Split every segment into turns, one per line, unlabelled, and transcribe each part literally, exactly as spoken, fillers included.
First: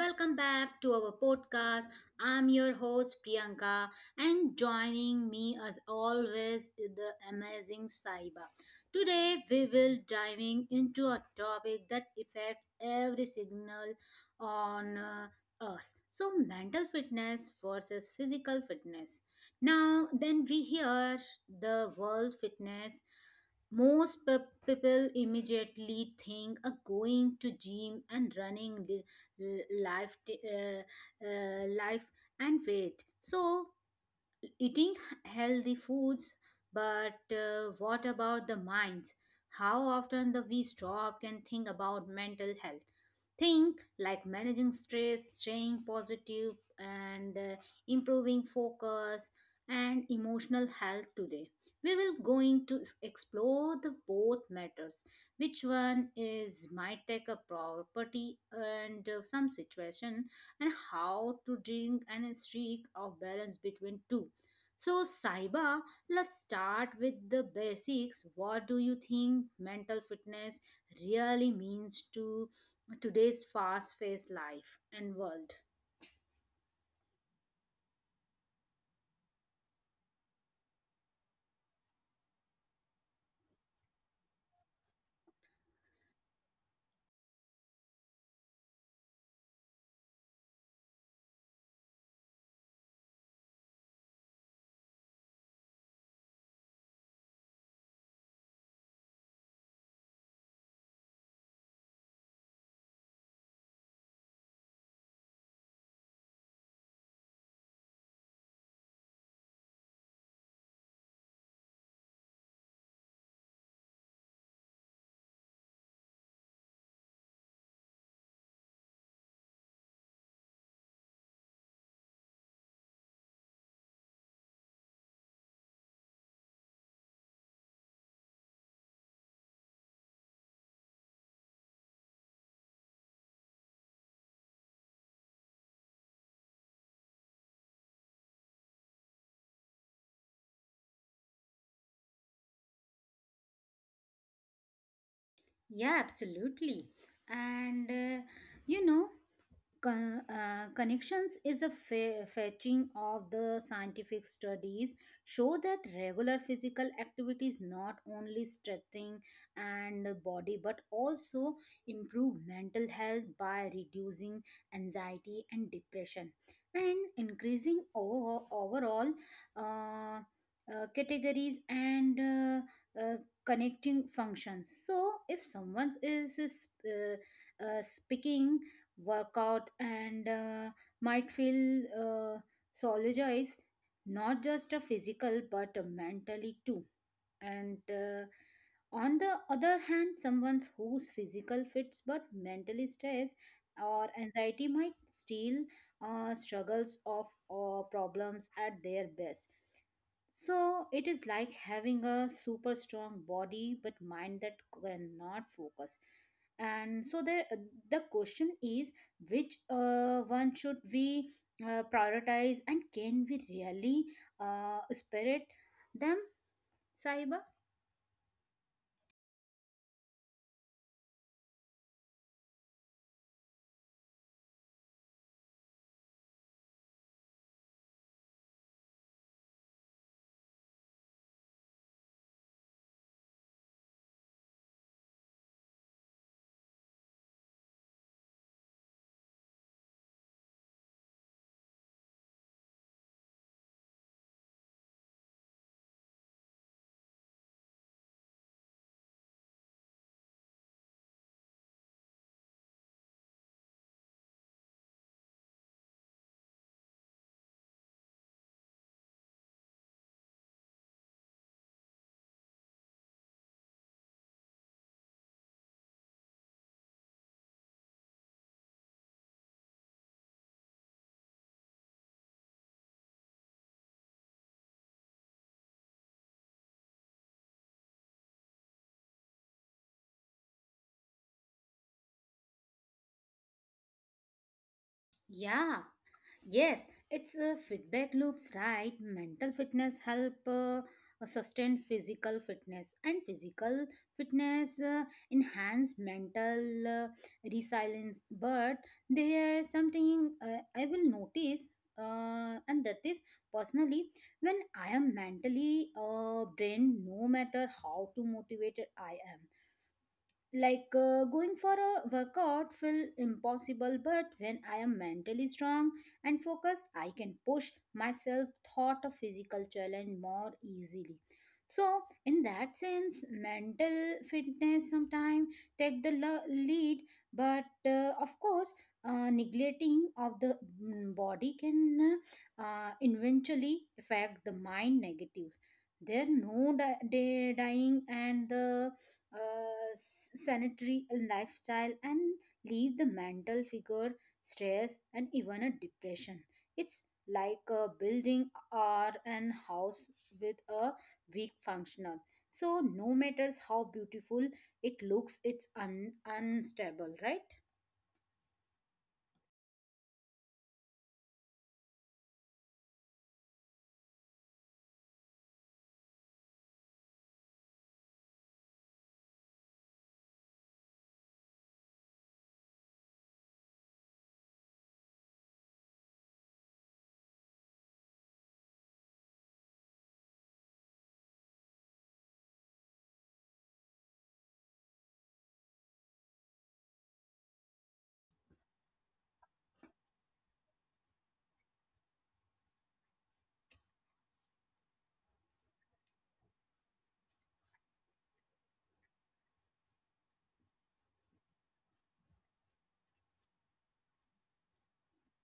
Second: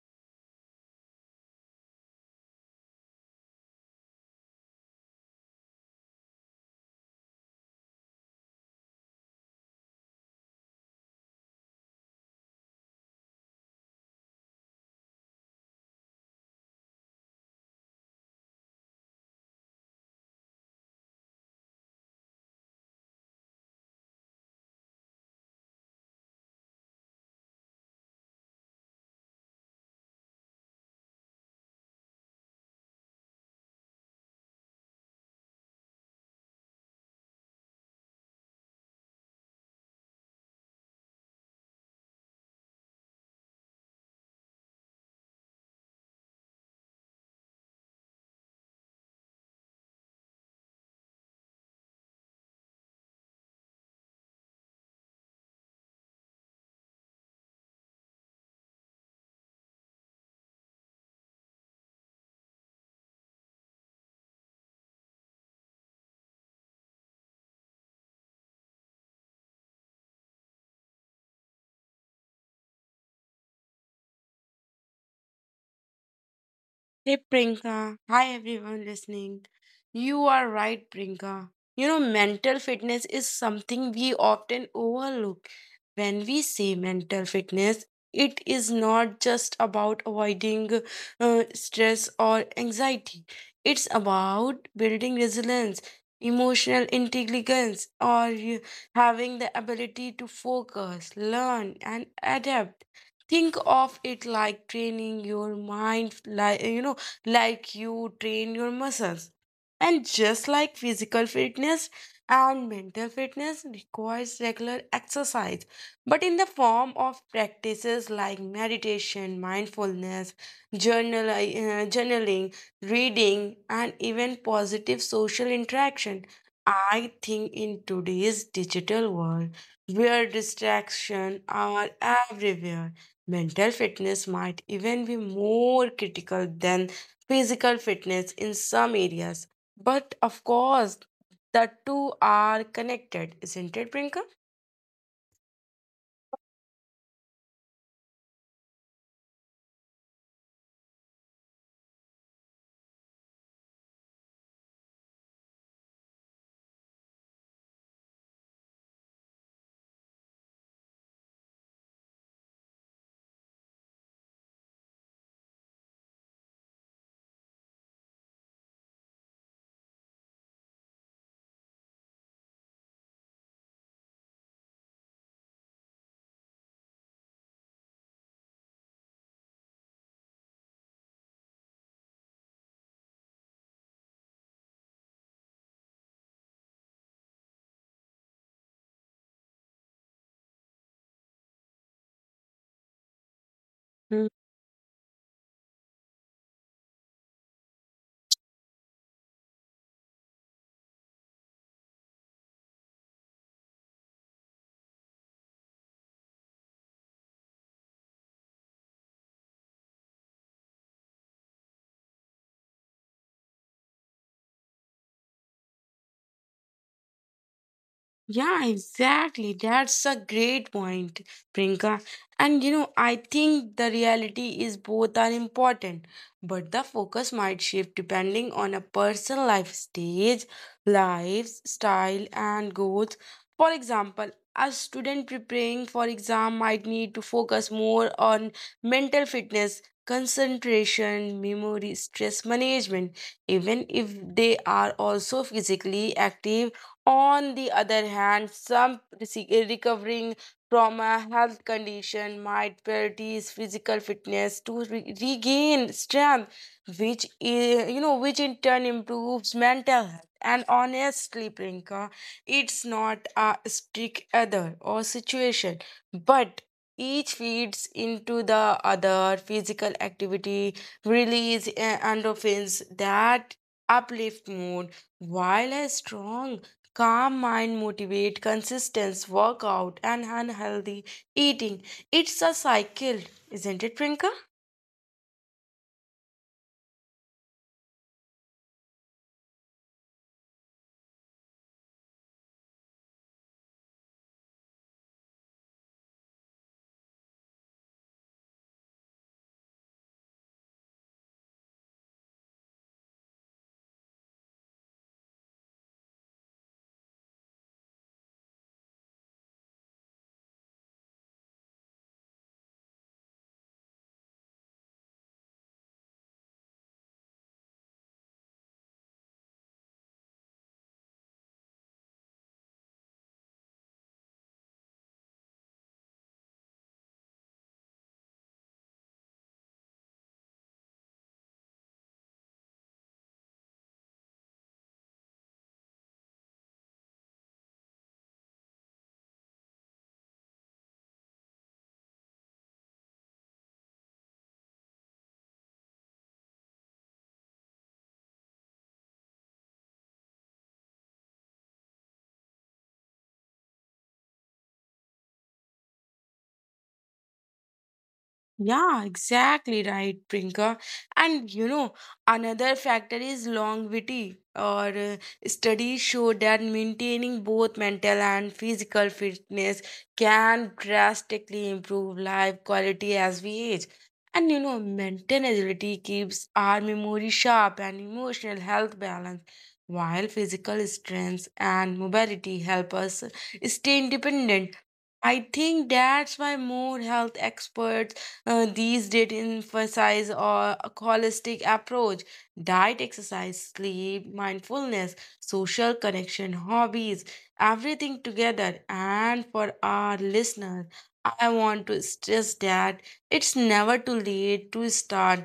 welcome back to our podcast. I'm your host Priyanka, and joining me as always is the amazing Saiba. Today, we will diving into a topic that affects every signal on uh, us. So, mental fitness versus physical fitness. Now, then we hear the world fitness most pe- people immediately think uh, going to gym and running li- life, t- uh, uh, life and weight. So eating healthy foods, but uh, what about the minds? How often the we stop and think about mental health? Think like managing stress, staying positive, and uh, improving focus and emotional health. Today, we will going to s- explore the both matters, which one is might take a property, and uh, some situation, and how to drink and seek of balance between two. So, Saiba, let's start with the basics. What do you think mental fitness really means to today's fast paced life and world?
Hey Prinka, hi everyone listening. You are right, Prinka. You know, mental fitness is something we often overlook. When we say mental fitness, it is not just about avoiding uh, stress or anxiety, it's about building resilience, emotional intelligence, or you- having the ability to focus, learn, and adapt. Think of it like training your mind, like you know like you train your muscles. And just like physical fitness and mental fitness requires regular exercise, but in the form of practices like meditation, mindfulness, journal, uh, journaling, reading, and even positive social interaction. I think in today's digital world, where distractions are everywhere, mental fitness might even be more critical than physical fitness in some areas. But of course, the two are connected, isn't it, Brinker?
Yeah, absolutely. And uh, you know, Con- uh, connections is a fa- fetching of the scientific studies show that regular physical activity is not only strengthening and body but also improve mental health by reducing anxiety and depression and increasing over- overall uh, uh, categories and uh, uh, connecting functions. So if someone is is, uh, uh, speaking workout, and uh, might feel uh, sologized, not just a physical but a mentally too. And uh, on the other hand, someone whose physical fits but mentally stressed or anxiety might still uh, struggles of or problems at their best. So it is like having a super strong body but mind that cannot focus. And so the the question is, which uh, one should we uh, prioritize, and can we really uh, spirit them, Saiba?
Yeah, exactly. That's a great point, Prinka. And you know, I think the reality is both are important, but the focus might shift depending on a person's life stage, lives, style, and goals. For example, a student preparing for exam might need to focus more on mental fitness, concentration, memory, stress management, even if they are also physically active. On the other hand, some rece- recovering from a health condition might prioritize physical fitness to re- regain strength, which is, you know, which in turn improves mental health. And honestly, Prinka, it's not a strict other or situation, but each feeds into the other. Physical activity release uh, endorphins that uplift mood, while a strong calm mind motivate consistent workout and unhealthy eating. It's a cycle, isn't it, Prinka?
Yeah, yes, it's a feedback loops, right? Mental fitness help uh, sustain physical fitness, and physical fitness uh, enhance mental uh, resilience. But there something uh, I will notice, uh, and that is personally when I am mentally uh, drained, no matter how to motivated I am. Like uh, going for a workout feel impossible, but when I am mentally strong and focused, I can push myself thought a physical challenge more easily. So in that sense, mental fitness sometimes take the lo- lead, but uh, of course, uh, neglecting of the mm, body can uh, eventually affect the mind negatives. There no di- di- dying and the uh, s- sanitary lifestyle and leave the mental figure stress and even a depression. It's like a building or an house with a weak functional, so no matters how beautiful it looks, it's un- unstable, right?
Yeah, exactly right, Prinka. And you know, another factor is longevity. Or uh, Studies show that maintaining both mental and physical fitness can drastically improve life quality as we age. And you know, mental agility keeps our memory sharp and emotional health balanced, while physical strength and mobility help us stay independent. I think that's why more health experts uh, these days emphasize or a holistic approach, diet, exercise, sleep, mindfulness, social connection, hobbies, everything together. And for our listeners, I want to stress that it's never too late to start.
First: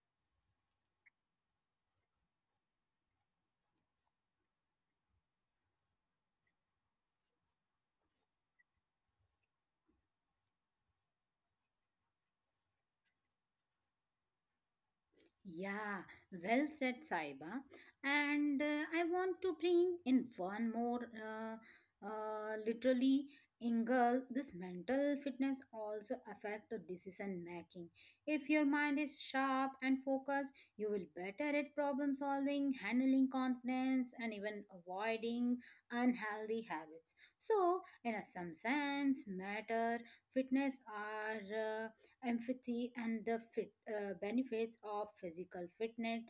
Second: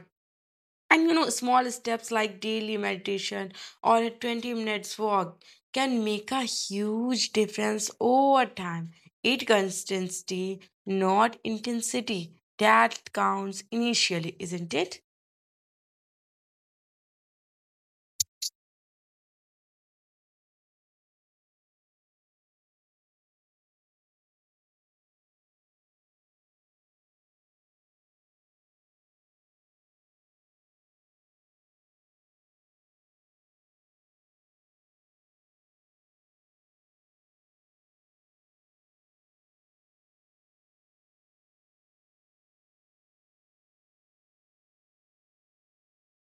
And you know, small steps like daily meditation or a twenty minutes walk can make a huge difference over time. It consistency, not intensity. That counts initially, isn't it?
Yeah, well said, Saiba. And uh, I want to bring in one more, uh, uh, literally, angle. This mental fitness also affect the decision making. If your mind is sharp and focused, you will better at problem solving, handling confidence, and even avoiding unhealthy habits. So, in a some sense, matter fitness are. Uh, empathy, and the fit, uh, benefits of physical fitness,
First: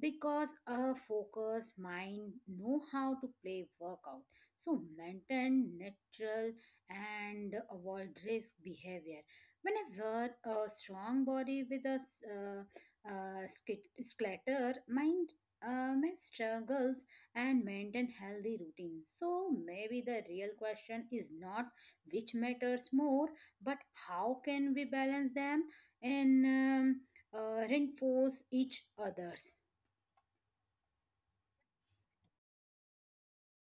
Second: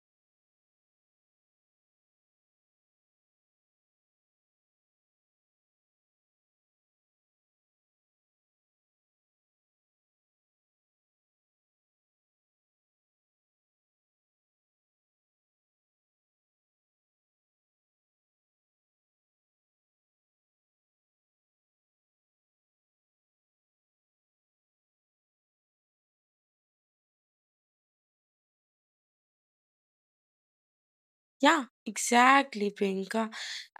because a focused mind know how to play workout, so maintain natural and avoid risk behavior. When I wear a strong body with a s- uh, uh, skit- skeletal mind, uh, my struggles and maintain healthy routine, so maybe the real question is not which matters more, but how can we balance them and um, uh, reinforce each others.
Yeah, exactly, Priyanka.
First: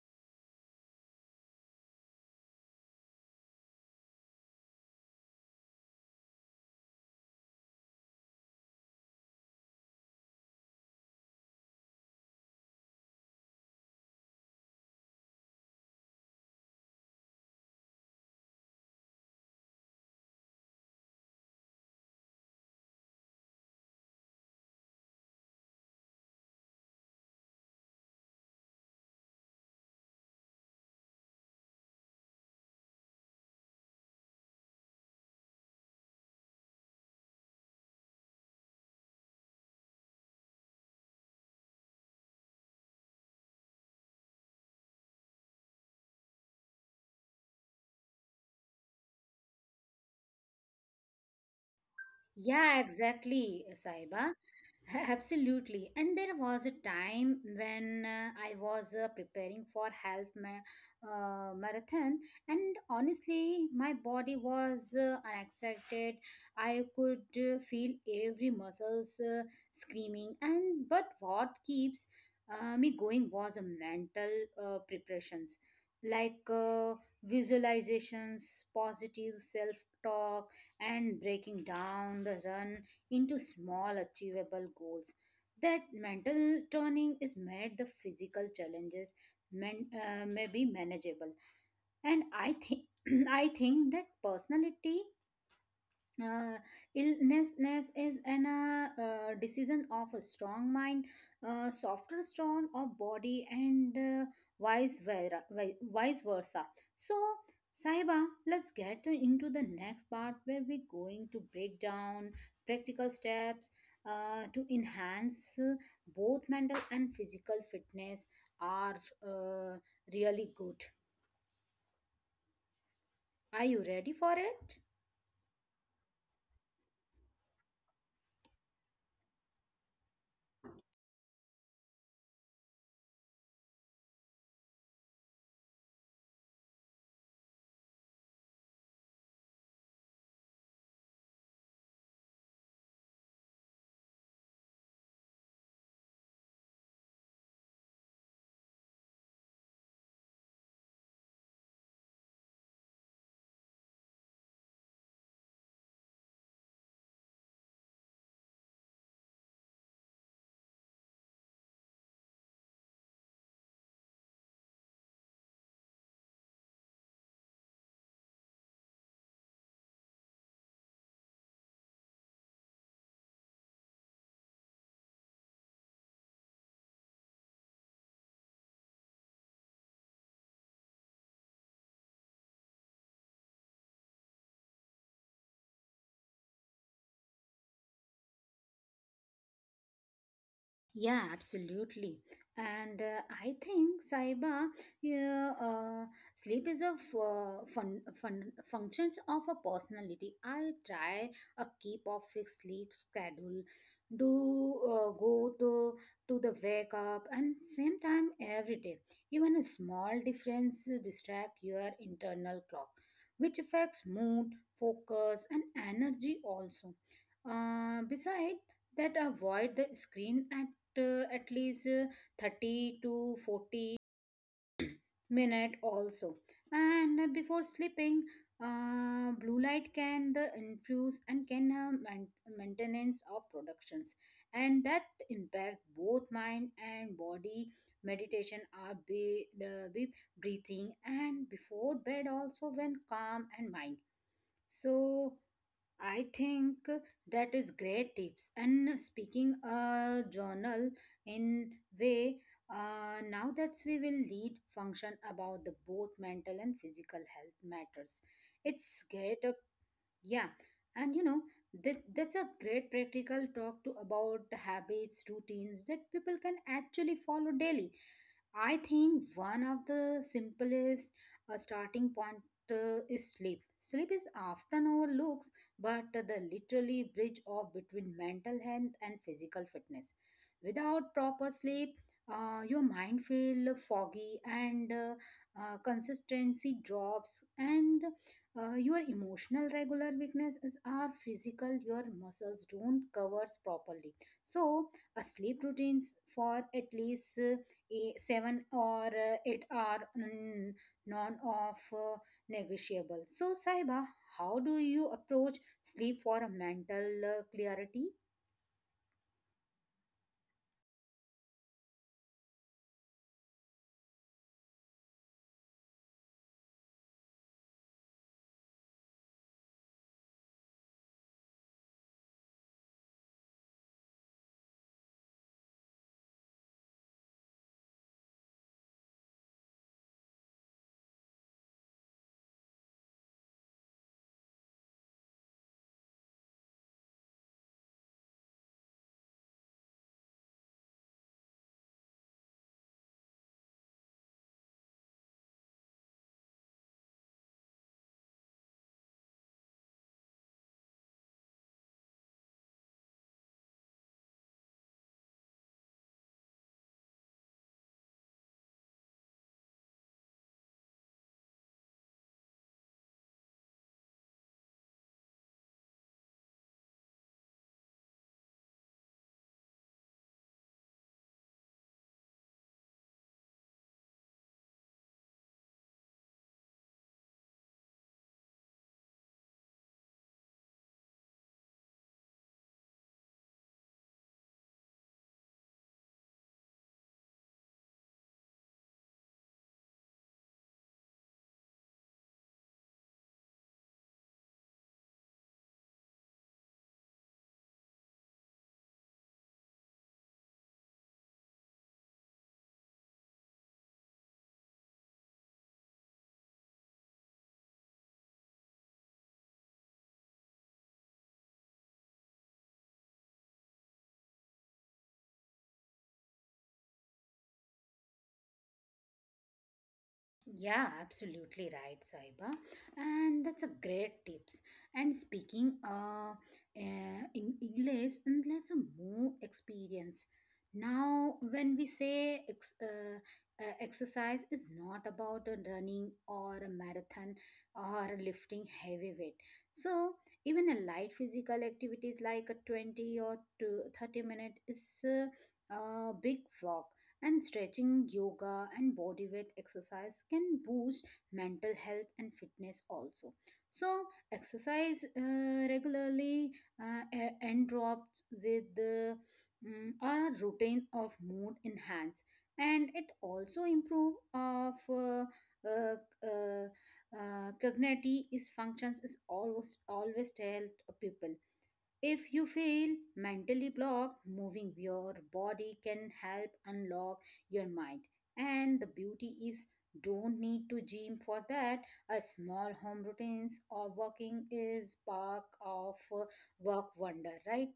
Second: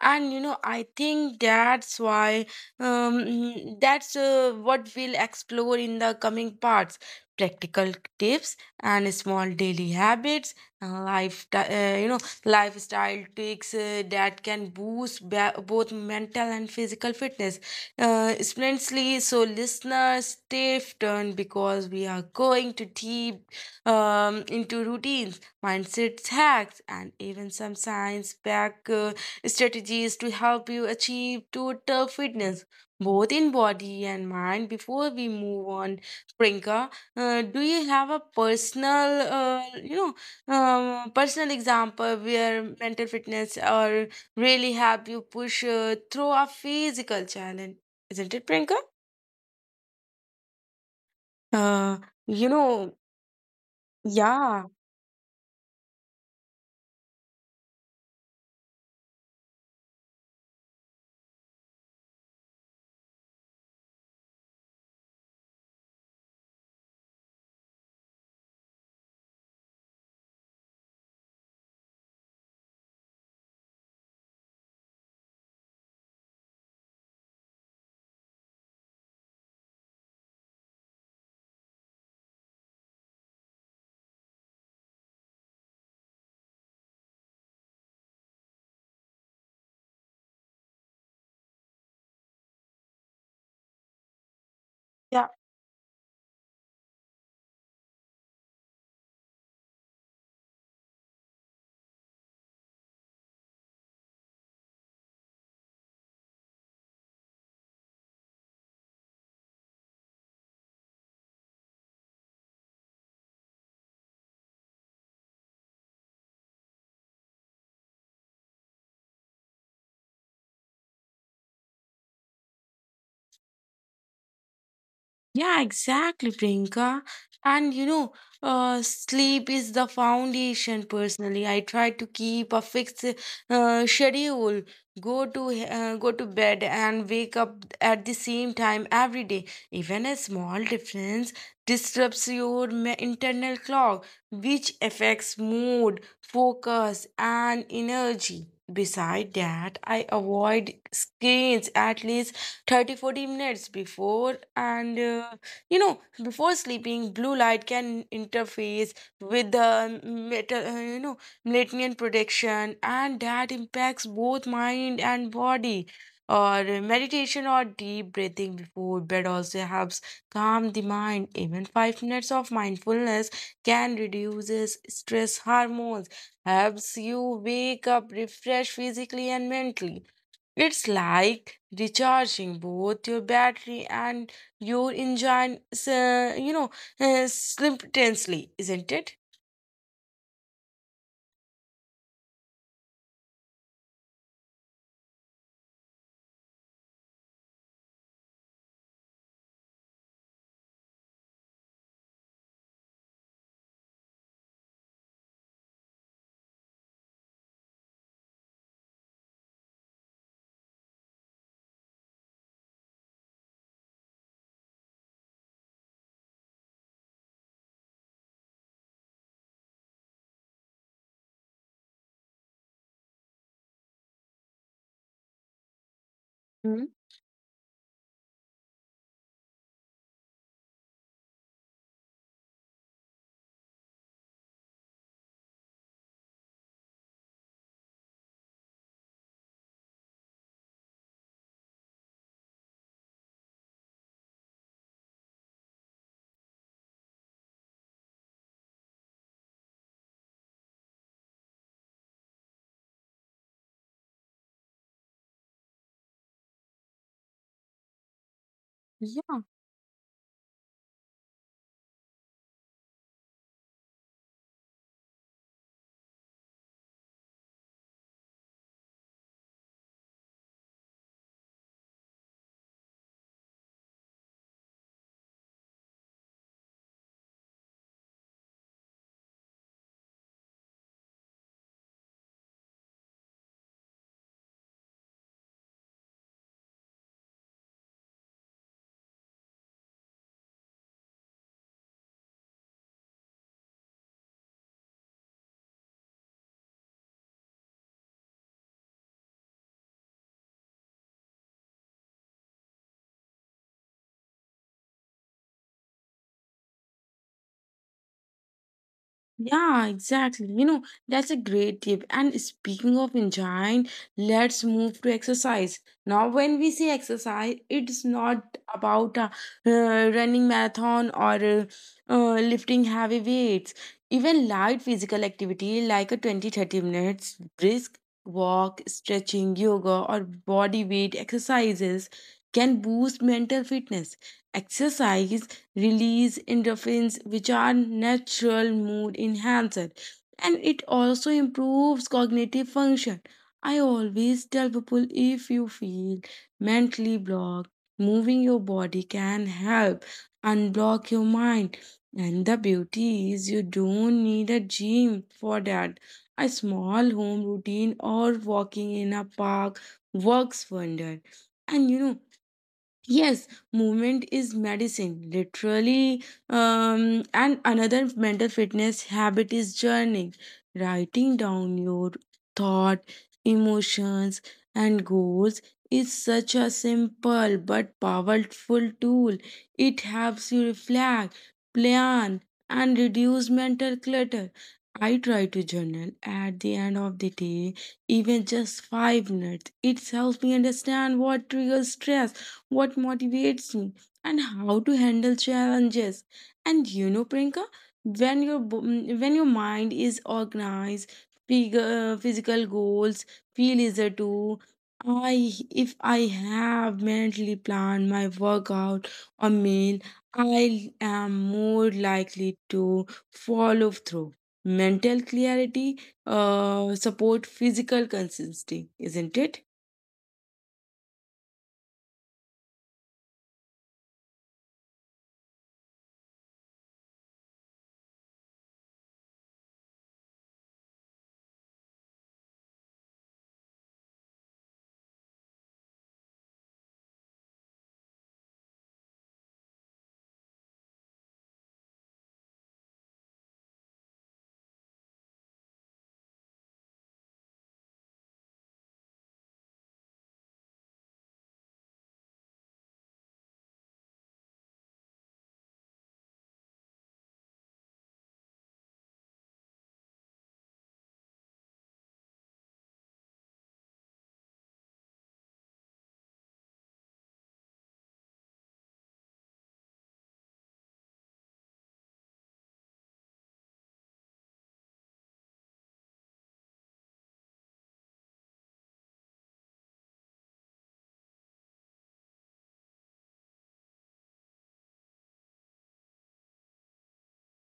And you know, I think that's why um, mm, that's uh, what we'll explore in the coming parts: practical tips and small daily habits and life uh, you know lifestyle tricks uh, that can boost ba- both mental and physical fitness uh, splendidly. So listeners stay tuned, because we are going to deep um, into routines, mindset hacks, and even some science backed uh, strategies to help you achieve total fitness, both in body and mind. Before we move on, Prinka, uh, do you have a personal, uh, you know, um, personal example where mental fitness or really help you push uh, through a physical challenge? Isn't it, Prinka? Uh, you
Yeah,
know,
exactly, Saiba.
yeah.
Absolutely. And there was a time when uh, I was uh, preparing for half ma- uh, marathon, and honestly, my body was uh, unexcited. I could uh, feel every muscles uh, screaming, and but what keeps uh, me going was a mental uh, preparations, like uh, visualizations, positive self talk, and breaking down the run into small achievable goals. That mental turning is made the physical challenges man, uh, may be manageable. And I think I think that personality uh, illnessness is an uh, uh, decision of a strong mind, uh, softer strong of body, and uh, vice vera- vi- vice versa. So, Saiba, let's get into the next part where we're going to break down practical steps uh, to enhance uh, both mental and physical fitness, are uh, really good. Are you ready for it?
Yeah, exactly, Priyanka. And you know, uh, sleep is the foundation. Personally, I try to keep a fixed uh, schedule, go to uh, go to bed and wake up at the same time every day. Even a small difference disrupts your me- internal clock, which affects mood, focus, and energy. Beside that, I avoid screens at least thirty to forty minutes before, and uh, you know before sleeping. Blue light can interface with the meta, uh, you know melatonin production, and that impacts both mind and body. Or meditation or deep breathing before bed also helps calm the mind. Even five minutes of mindfulness can reduces stress hormones, helps you wake up refreshed physically and mentally. It's like recharging both your battery and your engine, s- uh, you know, uh, simultaneously, isn't it?
Yeah, absolutely. And uh, I think, Saiba, yeah, uh, sleep is a f- uh, fun, fun functions of a personality. I try a keep of fixed sleep schedule, do uh, go to to the wake up and same time every day. Even a small difference distract your internal clock, which affects mood, focus, and energy also. Uh, beside that avoid the screen at uh, at least uh, thirty to forty minute also,
Hmm?
and uh, before sleeping uh, blue light can the infuse and can uh, man- maintenance of productions, and that impact both mind and body. Meditation are be, uh, be breathing and before bed also when calm and mind. So I think that is great tips. And speaking a journal in way, uh, now that we will lead function about the both mental and physical health matters. It's great. Yeah, and you know that that's a great practical talk to about the habits, routines, that people can actually follow daily. I think one of the simplest uh, starting point uh, is sleep. Sleep is often overlooked, but the literally bridge of between mental health and physical fitness. Without proper sleep, uh, your mind feel foggy, and uh, uh, consistency drops, and uh, your emotional regular weaknesses are physical, your muscles don't covers properly. So a sleep routines for at least uh, a seven or uh, eight are mm, non of uh, negotiable. So, Saiba, how do you approach sleep for a mental uh, clarity?
Yeah, exactly. You know, that's a great tip. And speaking of enjoying, let's move to exercise. Now, when we say exercise, it's not about uh, uh, running marathon or uh, uh, lifting heavy weights. Even light physical activity like a twenty to thirty minutes brisk walk, stretching, yoga, or body weight exercises can boost mental fitness. Exercise release endorphins, which are natural mood enhancer, and it also improves cognitive function. I always tell people, if you feel mentally blocked, moving your body can help unblock your mind. And the beauty is you don't need a gym for that. A small home routine or walking in a park works wonder. And you know, yes, movement is medicine, literally. Um, and another mental fitness habit is journaling, writing down your thought, emotions, and goals is such a simple but powerful tool. It helps you reflect, plan, and reduce mental clutter. I try to journal at the end of the day, even just five minutes. It helps me understand what triggers stress, what motivates me, and how to handle challenges. And you know, Priyanka, when your bo- mm, when your mind is organized, phyg- uh, physical goals feel easier too. I, if I have mentally planned my workout or meal, I am more likely to follow through. Mental clarity uh, support physical consistency, isn't it?
Yeah, absolutely right, Saiba. And that's a great tips. And speaking uh, uh, in English, and let's move experience. Now, when we say ex- uh, uh, exercise is not about a running or a marathon or lifting heavy weight. So, even a light physical activities like a twenty or to thirty minute is a, a big walk and stretching, yoga, and body weight exercise can boost mental health and fitness also. So, exercise uh, regularly uh, a- and drops with the mm, are a routine of mood enhance, and it also improve of uh, uh, uh, uh, cognitive is functions. Is always always tell people, if you feel mentally blocked, moving your body can help unlock your mind. And the beauty is, don't need to gym for that. A small home routines or walking is part of uh, work wonder, right?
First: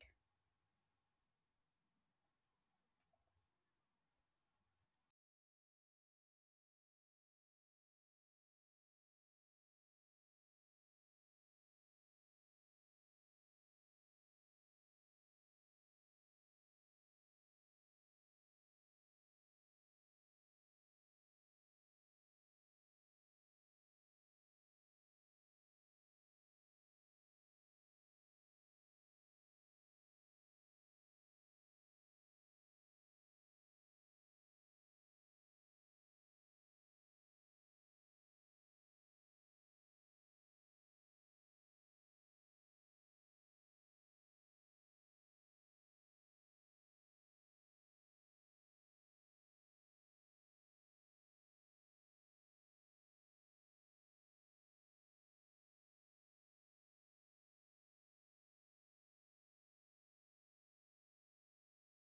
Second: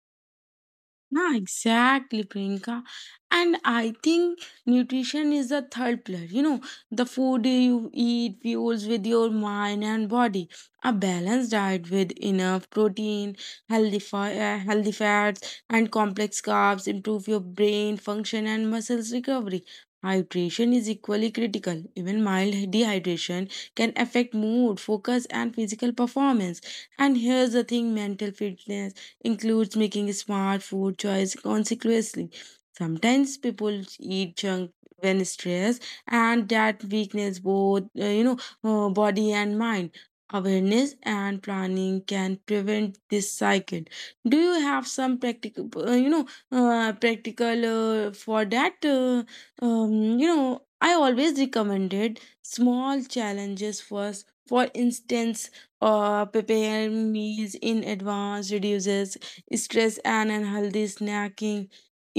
Yeah, exactly, Priyanka. And I think nutrition is the third pillar. You know, the food you eat fuels with your mind and body. A balanced diet with enough protein, healthy, fi- uh, healthy fats, and complex carbs improve your brain function and muscles recovery. Hydration is equally critical. Even mild dehydration can affect mood, focus, and physical performance. And here's the thing: mental fitness includes making smart food choice consequently. Sometimes people eat junk when stressed, and that weakness both uh, you know uh, body and mind. Awareness and planning can prevent this cycle. Do you have some practical, uh, you know, uh, practical uh, for that? Uh, um, you know, I always recommended small challenges first. For instance, or prepare meals in advance reduces stress and unhealthy snacking,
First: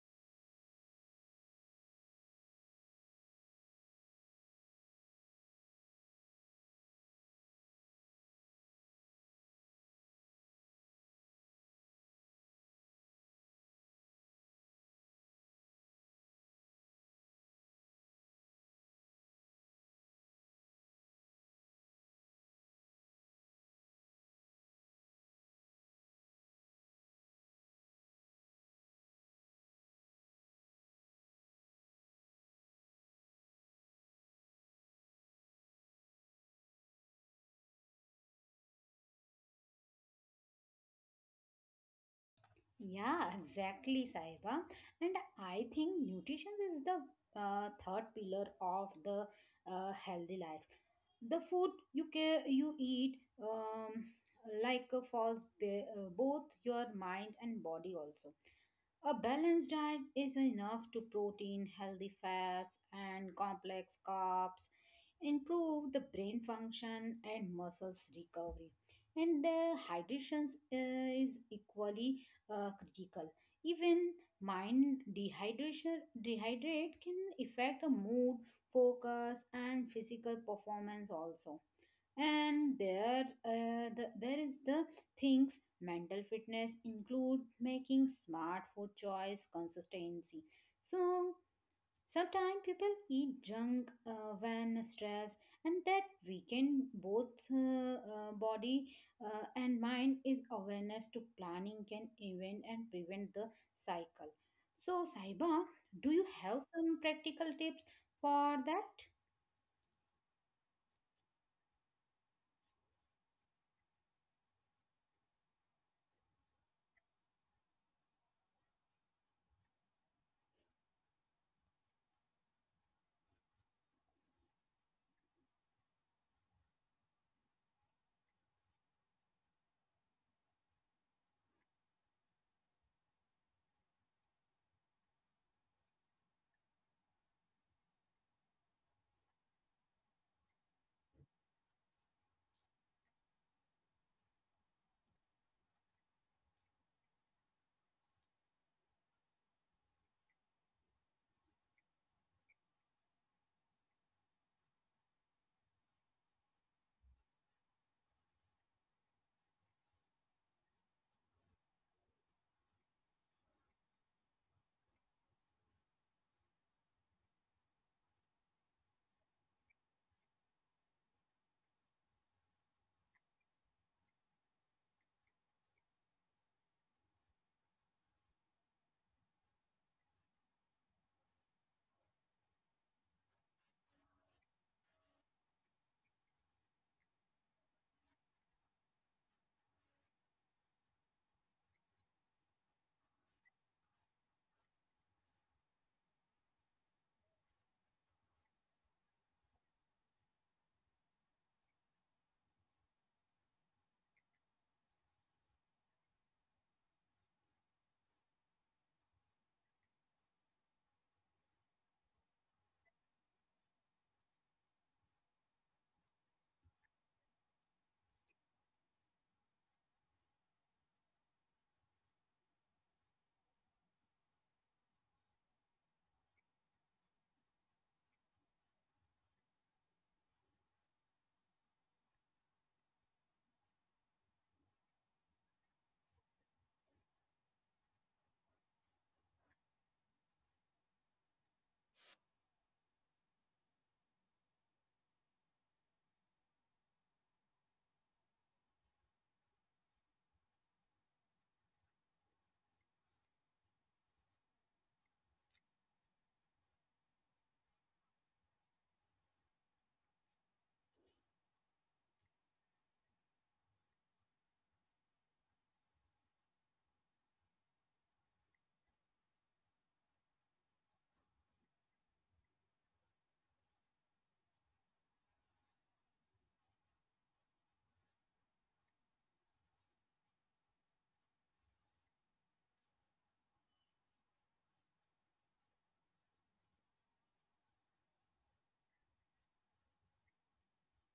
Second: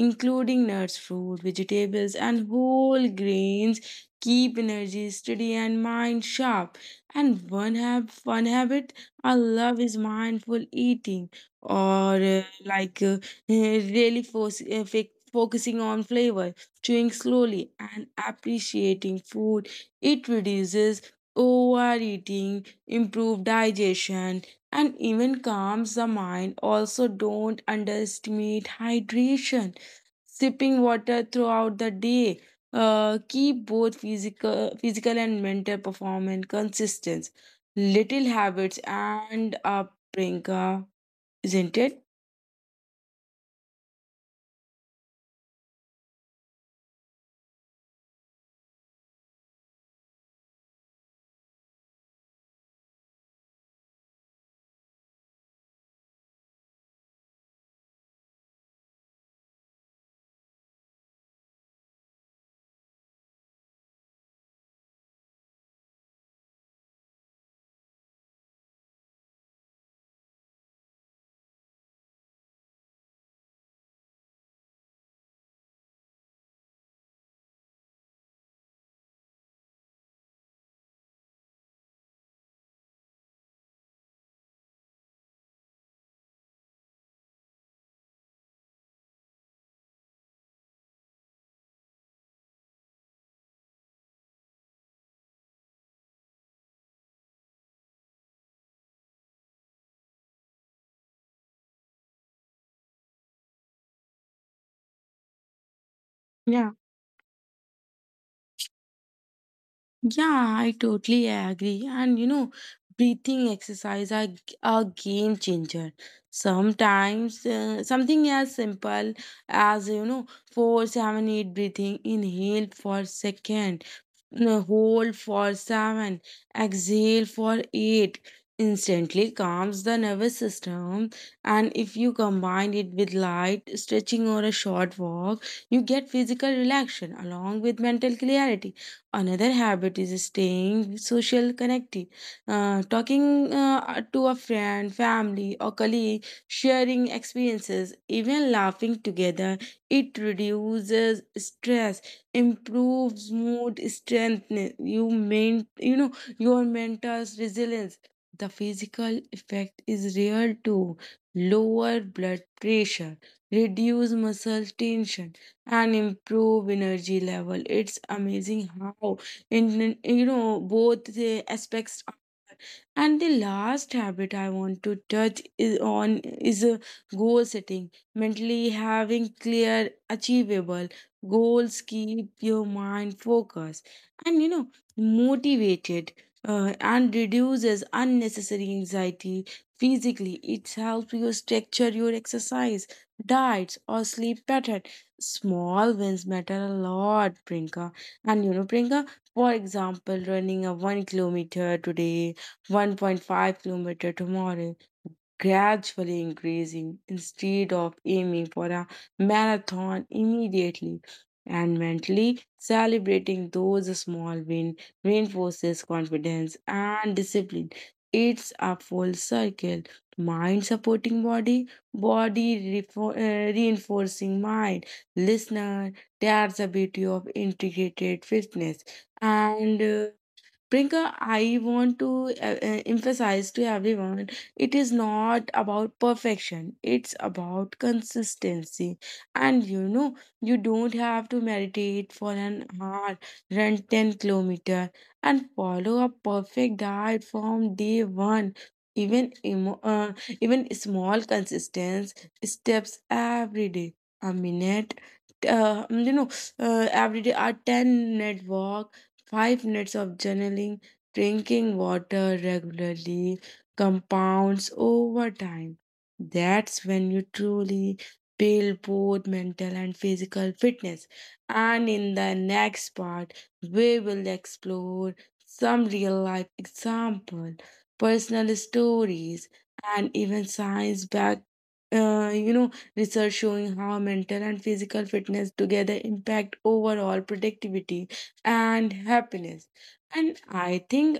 including nuts, fruit, vegetables, and whole grains, keep energy steady and mind sharp. And one hab one habit I love is mindful eating, or uh, like uh, really fos- uh, fic- focusing on flavor, chewing slowly and appreciating food. It reduces overeating, improve digestion, and even calms the mind. Also, don't underestimate hydration. Sipping water throughout the day uh, keep both physical, physical and mental performance consistent. Little habits and up, Priyanka, isn't it?
Yeah, exactly, Saiba. And I think nutrition is the uh, third pillar of the uh, healthy life. The food you ca- you eat, um, like uh, falls be- uh, both your mind and body also. A balanced diet is enough to protein, healthy fats, and complex carbs, improve the brain function and muscles recovery. And uh, hydration uh, is equally uh, critical. Even mind dehydration dehydrate can affect a mood, focus, and physical performance also. And there uh, the, there is the things mental fitness include making smart food choice consistency. So sometimes people eat junk uh, when stressed, and that weaken both uh, uh, body uh, and mind is awareness to planning, can event and prevent the cycle. So, Saiba, do you have
Yeah,
some practical tips for that?
Yeah, I totally agree. And you know, breathing exercise are g- a game changer. Sometimes uh, something as simple as, you know, four, seven, eight breathing, inhale for second, n- hold for seven, exhale for eight. Instantly calms the nervous system, and if you combine it with light stretching or a short walk, you get physical relaxation along with mental clarity. Another habit is staying social connected, uh, talking uh, to a friend, family, or colleague, sharing experiences, even laughing together. It reduces stress, improves mood, strengthens you main, you know your mental resilience. The physical effect is real too. Lower blood pressure, reduce muscle tension, and improve energy level. It's amazing how in in- you know both the aspects. And the last habit I want to touch is on is a goal setting. Mentally having clear, achievable goals keep your mind focused and, you know, motivated uh, and reduces unnecessary anxiety. Physically, it helps you structure your exercise, diets, or sleep pattern. Small wins matter a lot, Prinka. And you know, Prinka, for example, running a one kilometer today, one point five kilometer tomorrow, gradually increasing instead of aiming for a marathon immediately. And mentally celebrating those small wins reinforces confidence and discipline. It's a full circle. Mind supporting body, body refo- uh, reinforcing mind. Listener, that's the beauty of integrated fitness. And uh, Priyanka, I want to uh, uh, emphasize to everyone, it is not about perfection, it's about consistency. And you know, you don't have to meditate for an hour, run ten kilometer, and follow a perfect diet from day one. Even, emo- uh, Even small consistent steps every day, a minute. Uh, you know, uh, every day, a ten minute walk, five minutes of journaling, drinking water regularly, compounds over time. That's when you truly build both mental and physical fitness. And in the next part, we will explore some real life example, personal stories, and even science back uh, you know research showing how mental and physical fitness together impact overall productivity and happiness. And I think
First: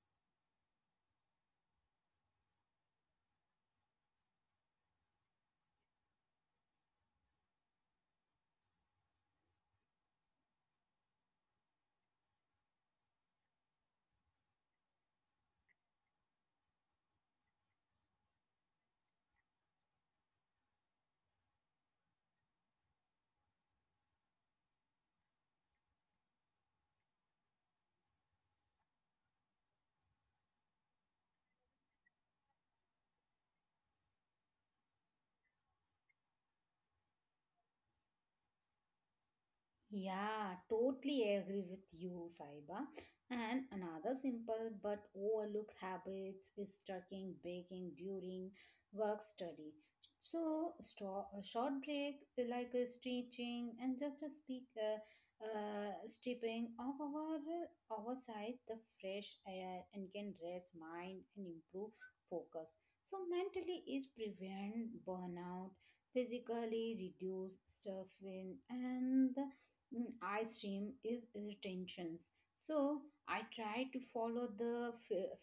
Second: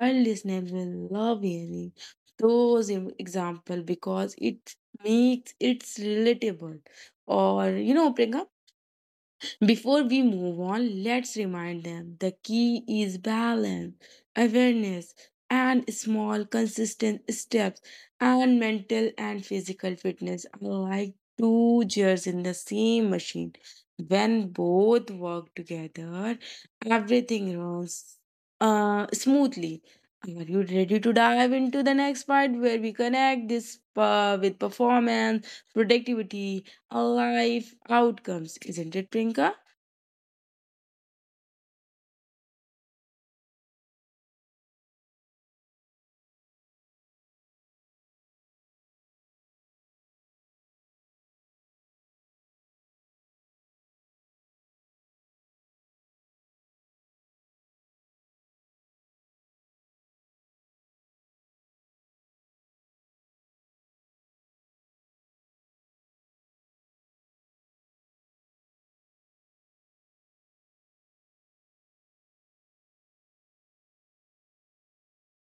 our listeners will love hearing those em- example because it makes it's relatable. Or you know, Priyanka, before we move on, let's remind them the key is balance, awareness, and small, consistent steps, and mental and physical fitness are like two gears in the same machine. When both work together, everything runs uh, smoothly. Are you ready to dive into the next part where we connect this uh, with performance, productivity, life outcomes? Isn't it, Prinka?
Yeah, totally agree with you, Saiba. And another simple but overlooked habit is tracking breaking during work study. So, sto- a short break like a stretching and just a speak, uh, uh, stepping of our, our side the fresh air, and can rest mind and improve focus. So, mentally is prevent burnout, physically reduce stuffing and mm, I stream is retentions. So I try to follow the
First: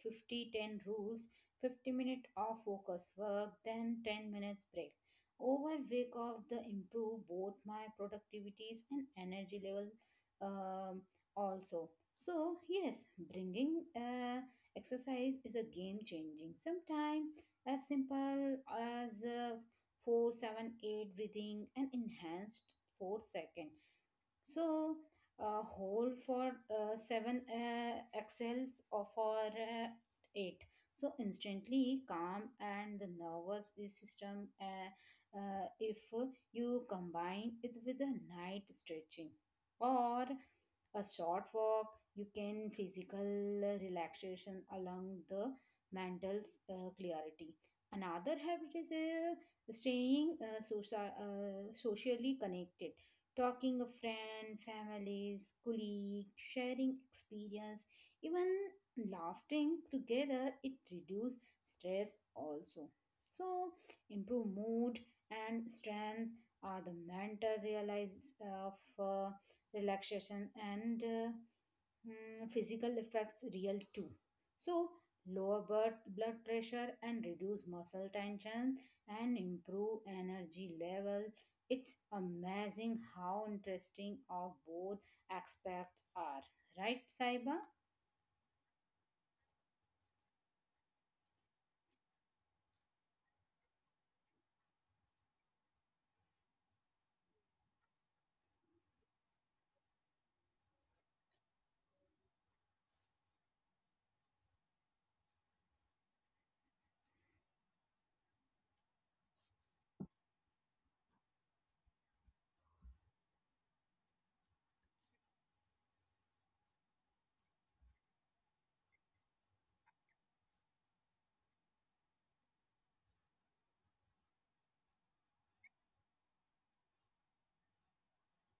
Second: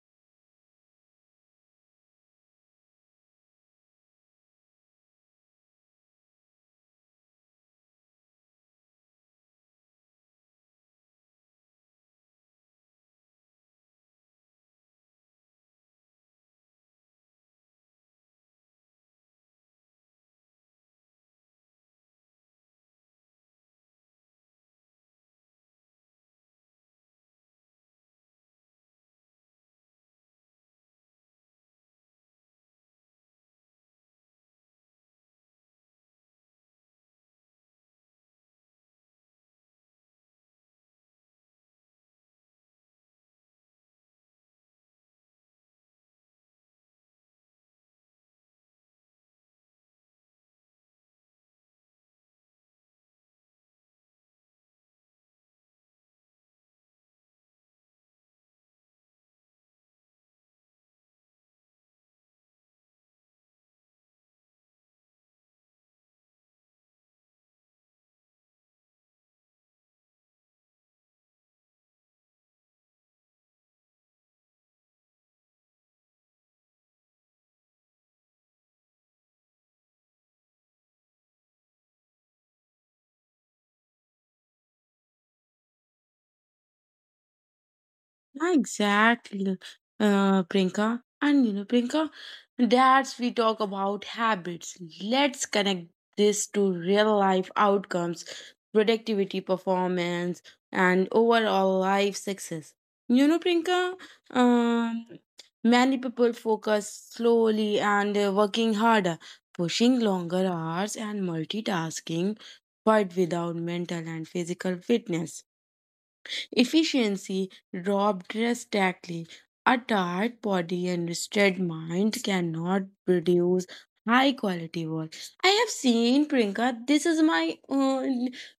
fifty ten rules, fifty minute of focus work, then ten minutes break. Over week of the improve both my productivities and energy level, um, also. So yes, bringing uh, exercise is a game changing. Sometimes as simple as uh, four seven eight breathing and enhanced four second, so a whole for uh, seven uh, excels or for uh, eight. So instantly calm and the nervous system. Uh, uh, if you combine it with a night stretching or a short walk, you can physical relaxation along the mental uh, clarity. Another habit is uh, staying uh, socia- uh, socially connected, talking a friend, families, colleagues, sharing experience, even laughing together, it reduce stress also. So improve mood and strength are the mental realize of uh, relaxation, and uh, Hmm, physical effects real too. So, lower blood, blood pressure and reduce muscle tension and improve energy level. It's amazing how interesting of both aspects are, right, Saiba?
Yeah, exactly, uh, Priyanka. And you know, Prinka, that's we talk about habits. Let's connect this to real life outcomes, productivity, performance, and overall life success. You know, Prinka, um, many people focus slowly and uh, working harder, pushing longer hours and multitasking, but without mental and physical fitness. Efficiency dropped drastically. A tired body and rested mind cannot produce high quality work. I have seen Priyanka. This is my, uh,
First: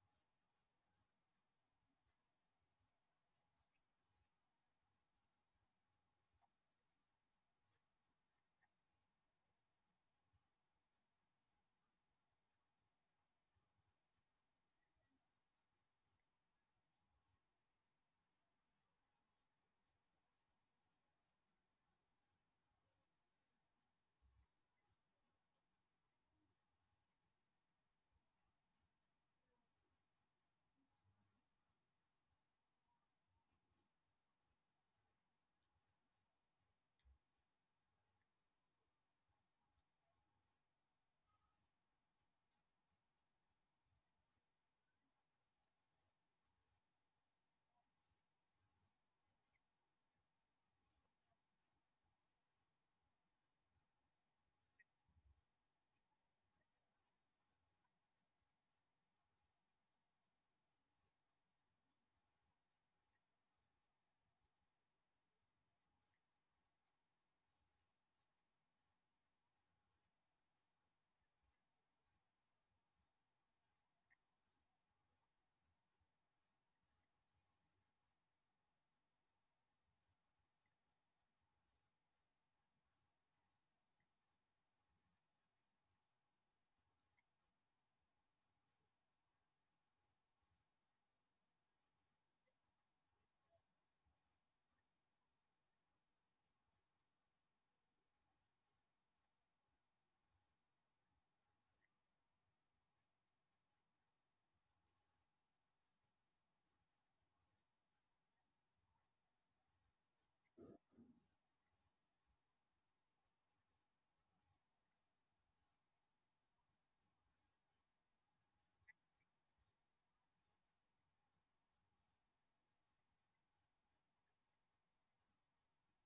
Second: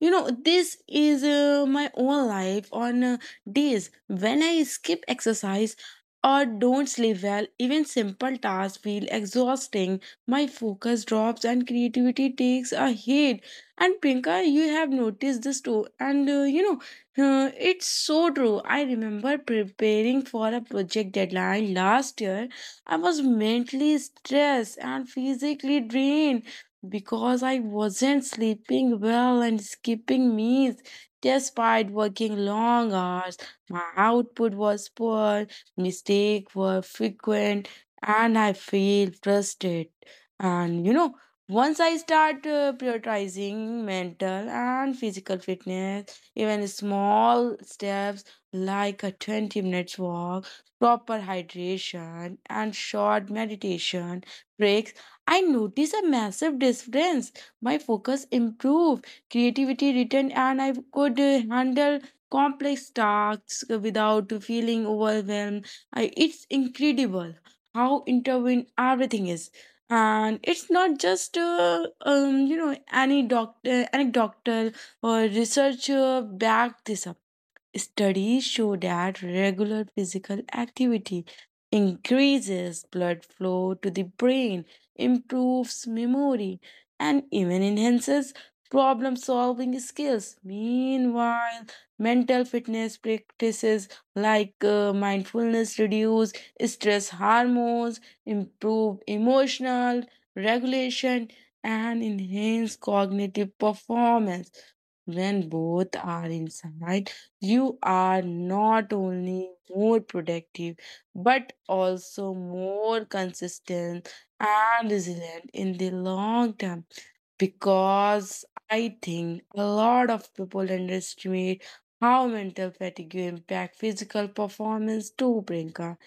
you know, This is uh, my own life on uh, days when I skip exercise or don't sleep well. Even simple tasks feel exhausting. My focus drops and creativity takes a hit. And Priyanka, you have noticed this too. And uh, you know uh, it's so true. I remember preparing for a project deadline last year. I was mentally stressed and physically drained because I wasn't sleeping well and skipping meals. Despite working long hours, my output was poor, mistakes were frequent, and I feel frustrated. And you know, once I start uh, prioritizing mental and physical fitness, even small steps like a twenty minutes walk, proper hydration, and short meditation breaks, I notice a massive difference. My focus improved, creativity returned, and I could uh, handle complex tasks without feeling overwhelmed. I, it's incredible how intertwined everything is, and it's not just uh, um you know any doctor, any research back दिसप. Studies show that regular physical activity increases blood flow to the brain, improves memory, and even enhances problem solving skills. Meanwhile, mental fitness practices like uh, mindfulness reduce stress hormones, improve emotional regulation, and enhance cognitive performance. When both are inside, you are not only more productive but also more consistent and resilient in the long term, because I think a lot of people underestimate how mental fatigue impact physical performance too, Priyanka.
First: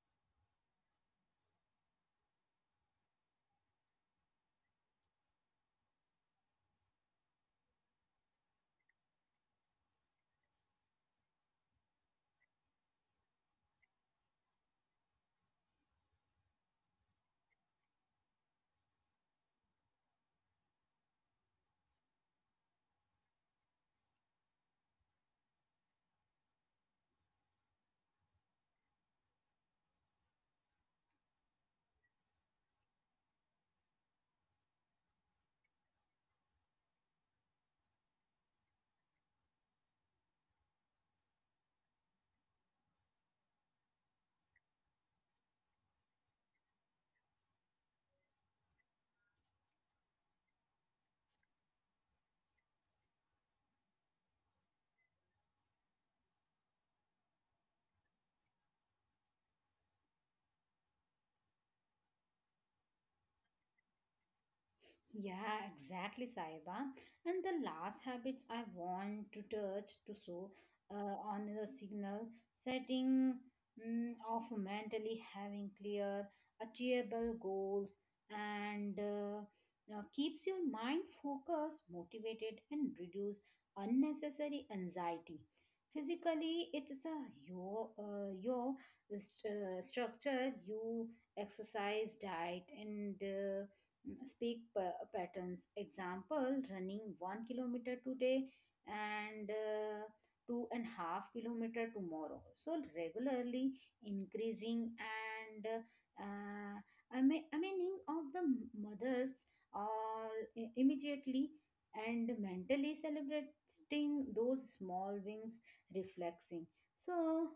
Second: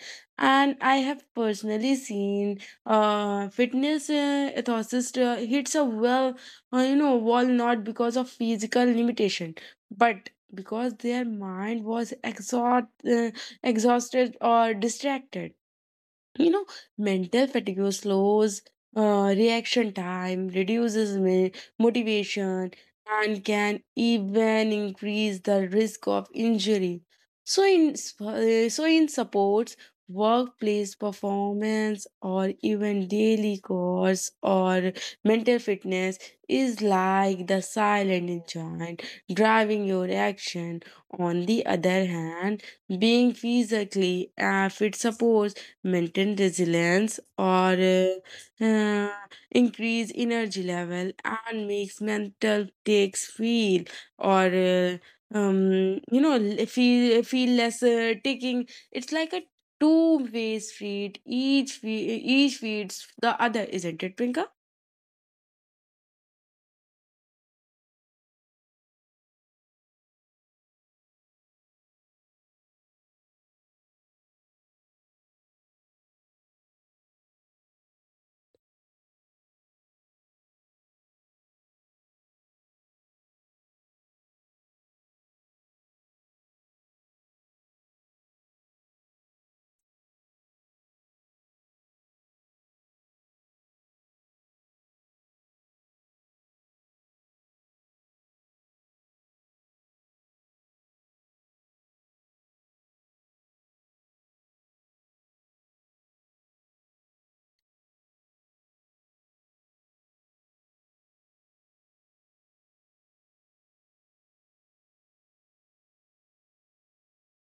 And I have personally seen uh, fitness uh, ethicist uh, hits a well, uh, you know, wall, not because of physical limitation, but because their mind was exhaust, uh, exhausted or distracted. You know, mental fatigue slows uh, reaction time, reduces mi- motivation, and can even increase the risk of injury. So, in sp- uh, so in supports, workplace performance, or even daily course, or mental fitness is like the silent engine driving your action. On the other hand, being physically uh, fit supports maintain resilience, or uh, uh, increase energy level, and makes mental takes feel or uh, um, you know l- feel feel less uh, taking. It's like a two way street, each fe- each feeds the other, isn't it, Twinkle?
Yeah, exactly, Saiba. And the last habits I want to touch to show uh, on the signal setting, mm, of mentally having clear, achievable goals, and uh, uh, keeps your mind focused, motivated, and reduce unnecessary anxiety. Physically, it's a your uh, your st- uh, structure, you exercise, diet, and uh, mm, speak pa- patterns example running one kilometer today and uh, two and half kilometer tomorrow, so regularly increasing and uh, I mean, I meaning of the mothers all i- immediately and mentally celebrating those small wins reflexing. So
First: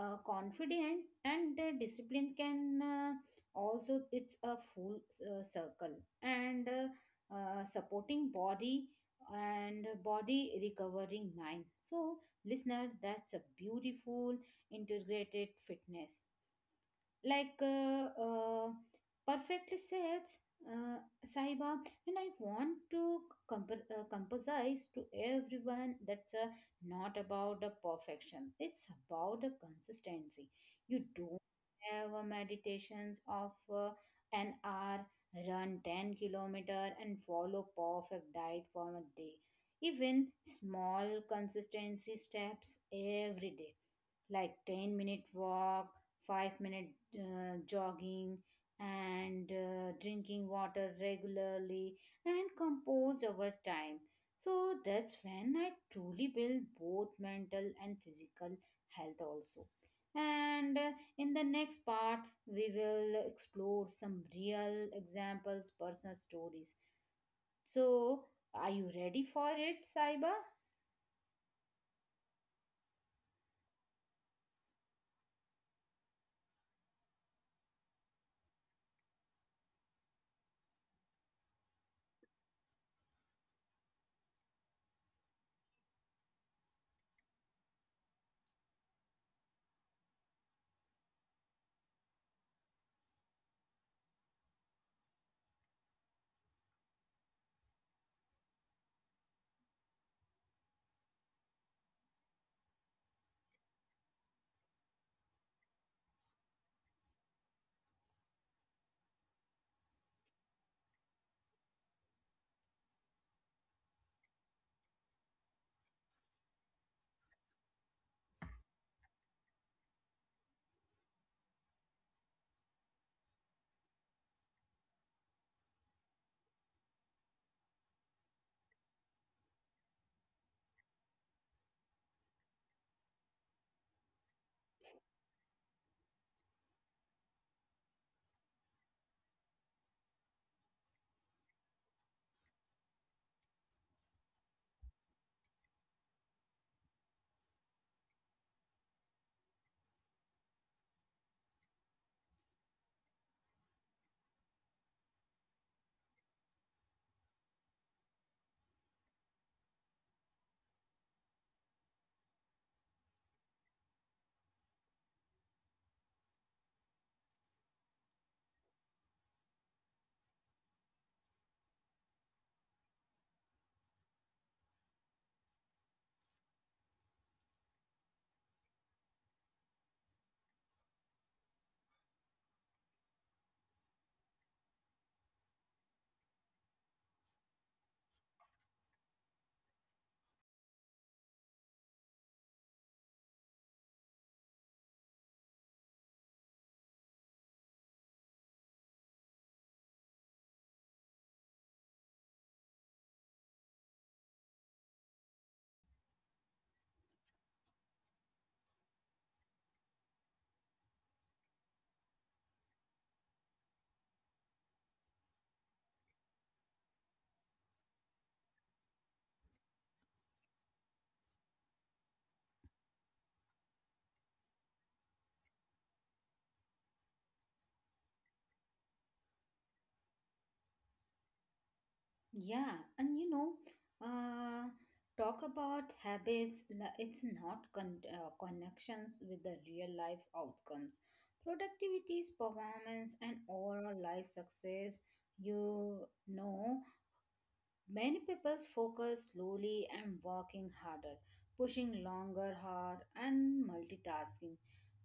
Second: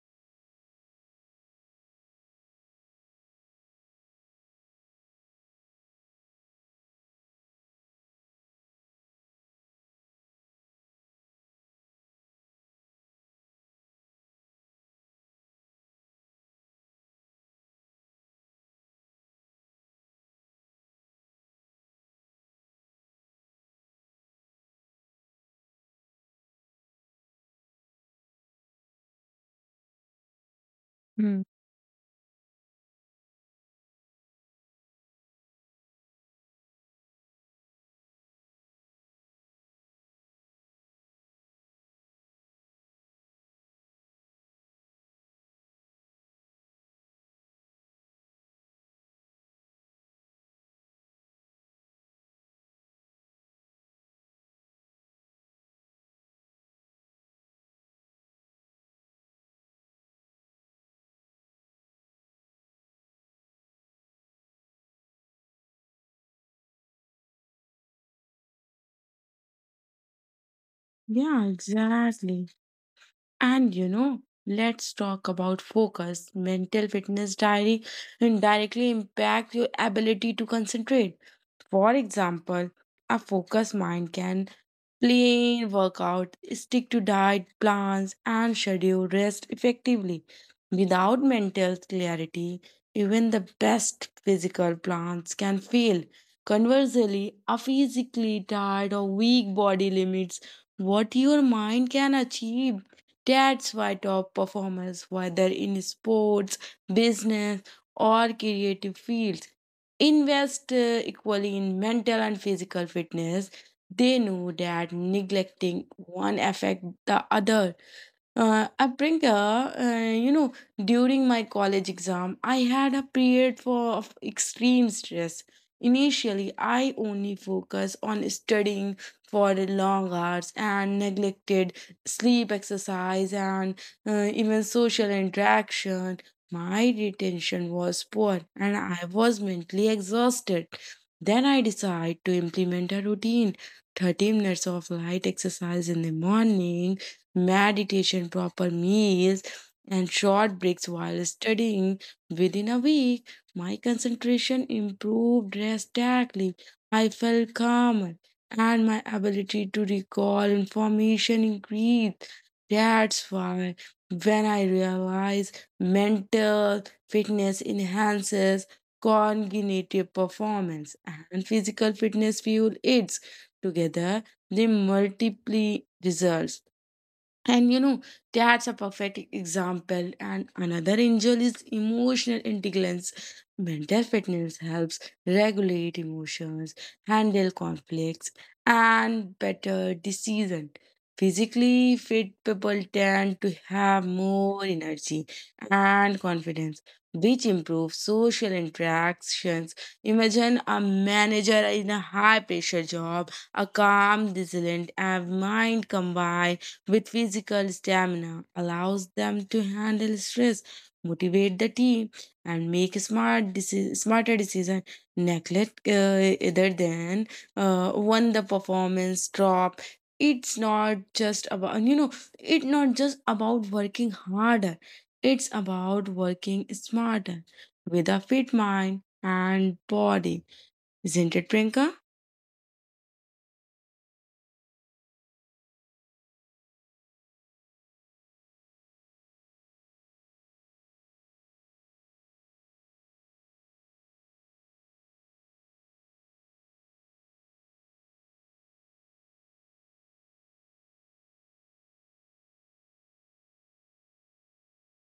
uh, confident and uh, discipline can uh, also, it's a full uh, circle and uh, uh, supporting body and body recovering mind. So listener, that's a beautiful integrated fitness like uh, uh, perfectly sets uh, Sahiba, and I want to comp- uh, compose to everyone that's uh, not about the perfection. It's about the consistency. You don't
Hmm.
have a meditations of uh, an hour, run ten kilometer, and follow perfect diet for a day. Even small consistency steps every day like ten minute walk, five minute uh, jogging, and uh, drinking water regularly and compose over time. So that's when I truly build both mental and physical health also. And uh, in the next part, we will explore some real examples, personal stories. So are you ready for it, Saiba?
Yeah, exactly. And you know, let's talk about focus. Mental fitness diary and directly impact your ability to concentrate. For example, a focused mind can plain workout, stick to diet plans, and schedule rest effectively. Without mental clarity, even the best physical plans can fail. Conversely, a physically tired or weak body limits what your mind can achieve. That's why top performers, whether in sports, business, or creative fields, invest uh, equally in mental and physical fitness. They know that neglecting one affects the other. Uh, Aprinka, uh, you know, during my college exam, I had a period for, of extreme stress. Initially, I only focused on studying for the long hours and neglected sleep, exercise, and uh, even social interaction. My retention was poor and I was mentally exhausted. Then I decided to implement a routine, thirty minutes of light exercise in the morning, meditation, proper meals, and short breaks while studying. Within a week, my concentration improved drastically. I felt calmer, and my ability to recall information increased. That's why when I realize mental fitness enhances cognitive performance and physical fitness fuel aids together, they multiply results. And you know, that's a perfect example. And another angel is emotional intelligence. Mental fitness helps regulate emotions, handle conflicts, and better decision. Physically fit people tend to have more energy and confidence, which improves social interactions. Imagine a manager in a high pressure job, a calm, resilient, and mind combined with physical stamina allows them to handle stress, motivate the team, and make smart deci- smarter decision. Neglect uh, other than uh, when the performance drop. It's not just about you know. It's not just about working harder. It's about working smarter with a fit mind and body, isn't it, Prinka?
Yeah, and you know, uh, talk about habits, la- it's not con- uh, connections with the real life outcomes. Productivities, performance, and overall life success, you know, Many people focus slowly and working harder, pushing longer hard and multitasking.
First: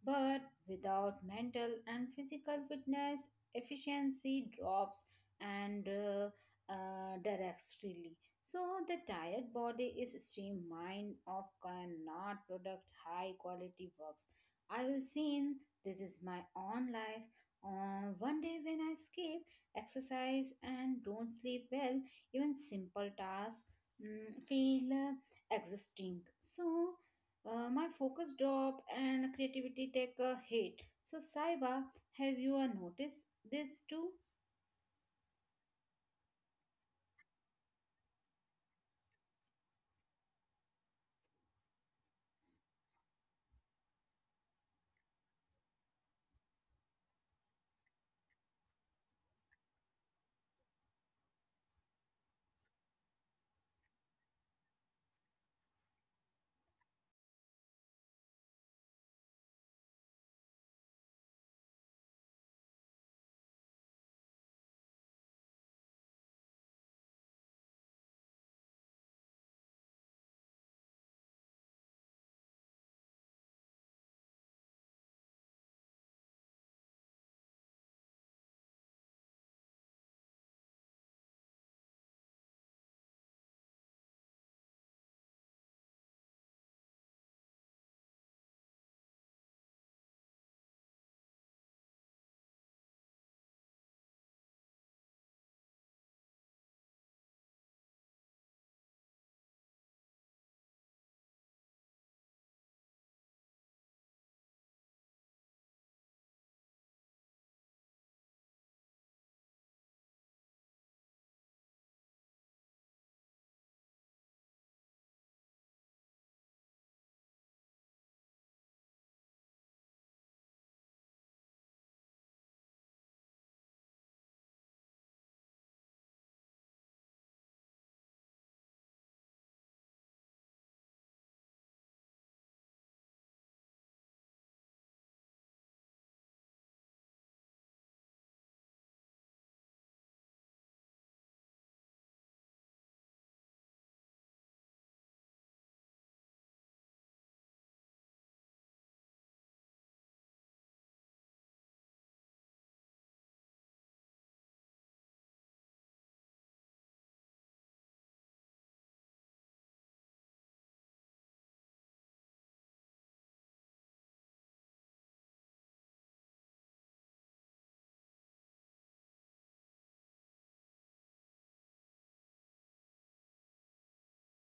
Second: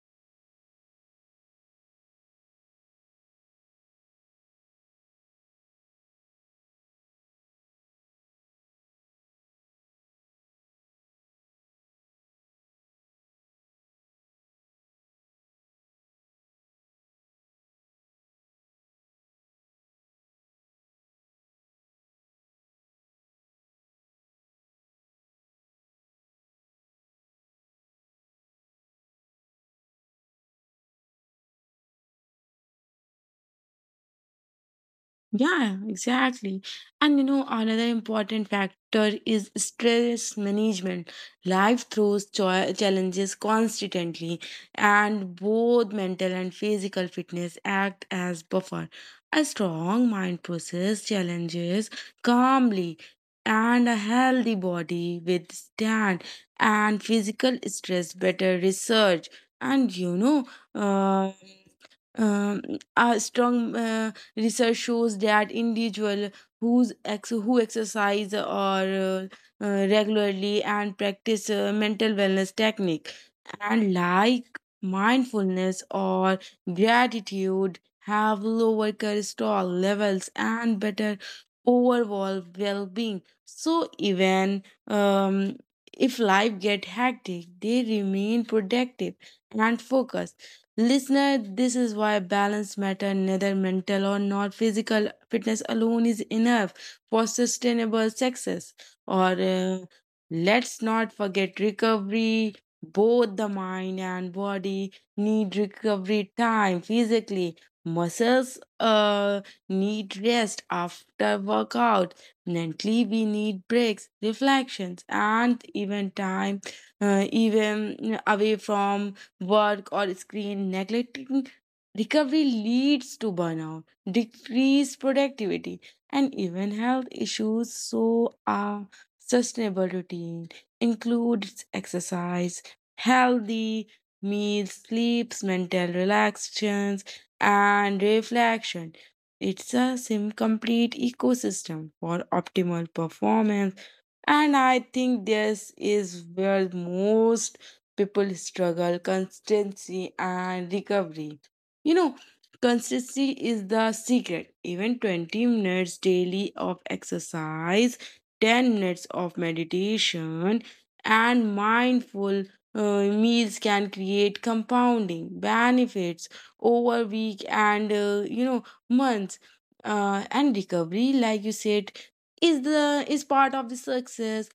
But without mental and physical fitness, efficiency drops and uh, uh, directly. So the tired body is stream mind of cannot product high quality works. I will see in this is my own life. On one day when I skip exercise and don't sleep well, even simple tasks mm, feel uh, exhausting. So uh, my focus drop and creativity take a hit. So Saiba, have you uh, noticed this too?
Yeah, exactly. And you know, another important factor is stress management. Life throws cho- challenges constantly, and both mental and physical fitness act as buffer. A strong mind process challenges calmly, and a healthy body withstand and physical stress better. Research and you know, uh, um, a strong uh, Research shows that individuals who's ex- who exercise or uh, uh, regularly and practice uh, mental wellness technique and like mindfulness or gratitude have lower cholesterol levels and better overall well-being. So even um, if life get hectic, they remain productive and focused. Listener, this is why balance matter. Neither mental or not physical fitness alone is enough for sustainable success. Or uh, let's not forget recovery. Both the mind and body need recovery time physically. Muscles uh, need rest after workout. Mentally, we need breaks, reflections, and even time, uh, even away from work or screen. Neglecting recovery leads to burnout, decreased productivity, and even health issues. So a sustainable routine includes exercise, healthy meals, sleeps, mental relaxations, and reflection. It's a sim complete ecosystem for optimal performance. And I think this is where most people struggle, constancy and recovery. You know, consistency is the secret. Even twenty minutes daily of exercise, ten minutes of meditation, and mindful uh, meals can create compounding benefits over week and, uh, you know months. Uh, and recovery, like you said, is the is part of the success.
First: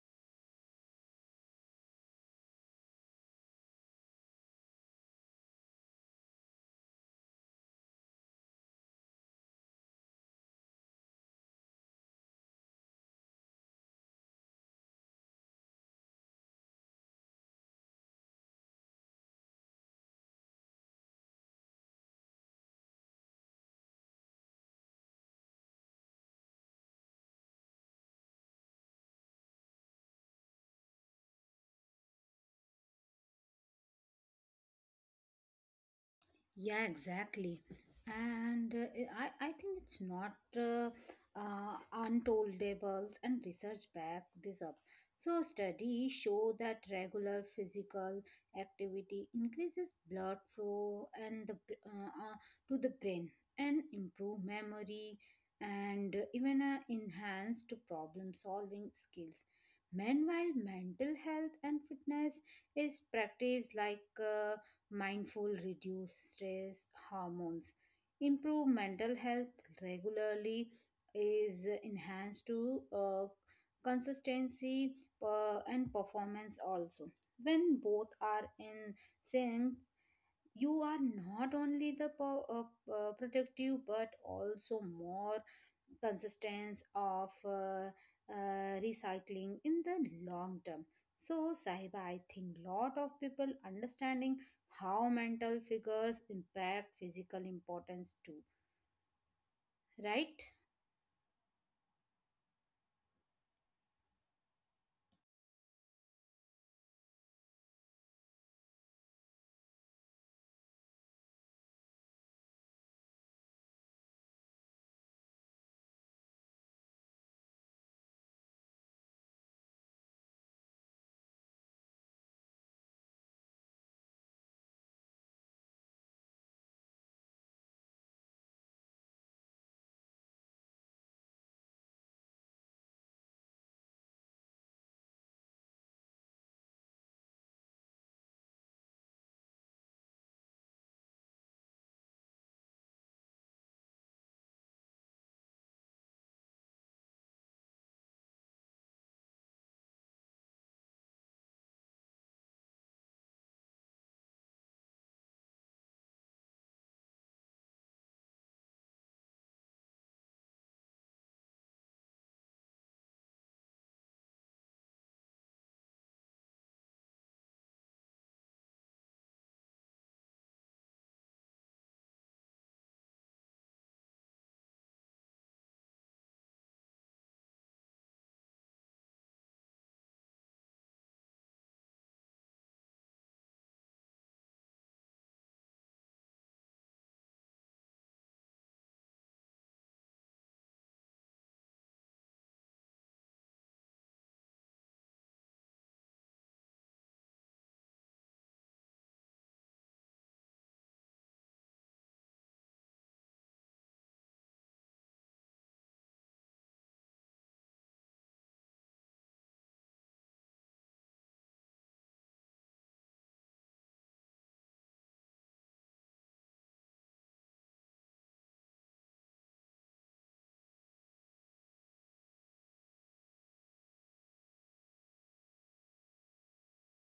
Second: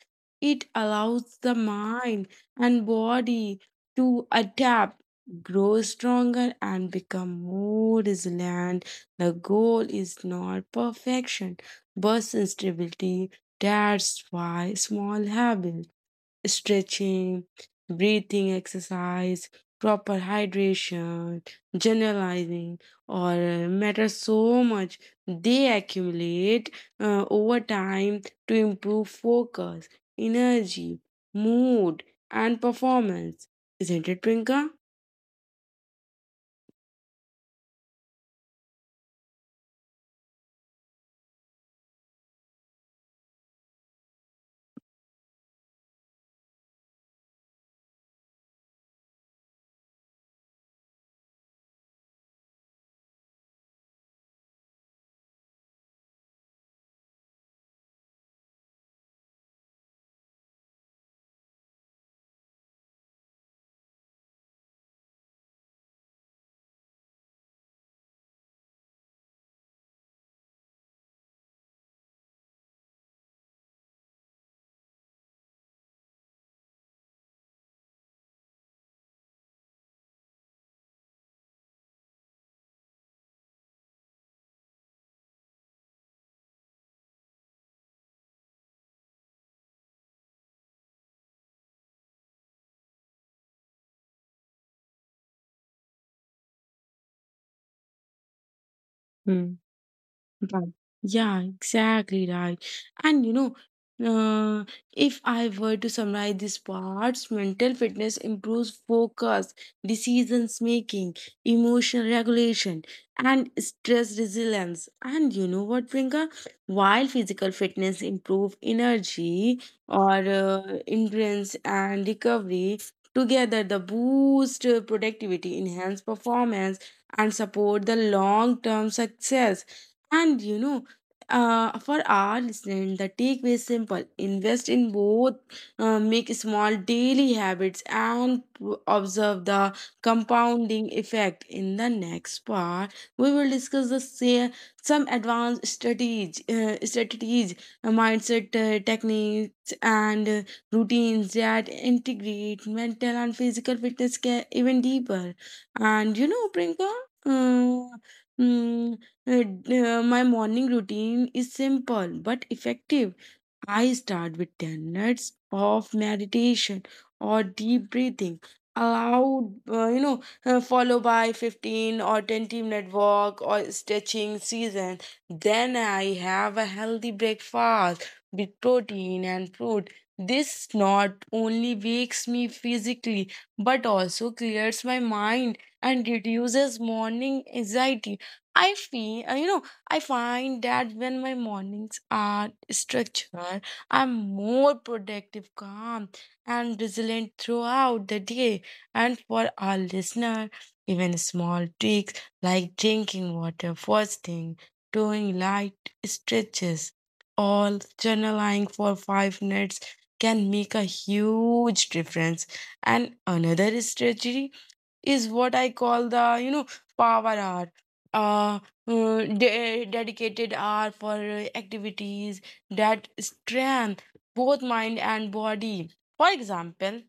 It allows the mind and body to adapt, grow stronger, and become more resilient. The goal is not perfection, but stability. That's why small habits, stretching, breathing exercise, proper hydration, generalizing, or uh, matter so much. They accumulate uh, over time to improve focus, energy, mood, and performance. Isn't it, Prinka?
Yeah, exactly. And uh, I, I think it's not uh, uh, untoldables and research back this up. So studies show that regular physical activity increases blood flow and the b- uh, uh, to the brain and improve memory and uh, even uh, enhance to problem solving skills. Meanwhile, mental health and fitness is practiced like uh, mindful reduce stress hormones, improve mental health regularly, is enhanced to uh, consistency uh, and performance also. When both are in sync, you are not only the po- uh, uh, protective but also more consistence of uh, uh, recycling in the long term. So Sahiba, I think lot of people understanding how mental figures impact physical importance too,
Hmm.
right?
Right. Yeah, exactly right. And you know, uh, if I were to summarize these parts, mental fitness improves focus, decisions making, emotional regulation, and stress resilience. And you know what, Priyanka? While physical fitness improve energy or uh, endurance and recovery, together the boost uh, productivity, enhance performance, and support the long-term success. And you know, uh, for our listeners, the takeaway is simple. Invest in both, uh, make small daily habits, and p- observe the compounding effect. In the next part, we will discuss the say, some advanced strategies, uh, strategies, uh, mindset uh, techniques, and uh, routines that integrate mental and physical fitness care even deeper. And you know, Prinka, uh, mm, uh, d- uh, my morning routine is simple but effective. I start with ten minutes of meditation or deep breathing. Allowed, uh, you know, uh, followed by fifteen or twenty minute walk or stretching season. Then I have a healthy breakfast with protein and fruit. This not only wakes me physically but also clears my mind and reduces morning anxiety. I feel, uh, you know, I find that when my mornings are structured, I'm more productive, calm, and resilient throughout the day. And for our listener, even small tweaks like drinking water first thing, doing light stretches, or journaling for five minutes can make a huge difference. And another strategy is what I call the, you know, power hour. Uh, uh, de- Dedicated hour for uh, activities that strengthen both mind and body. For example,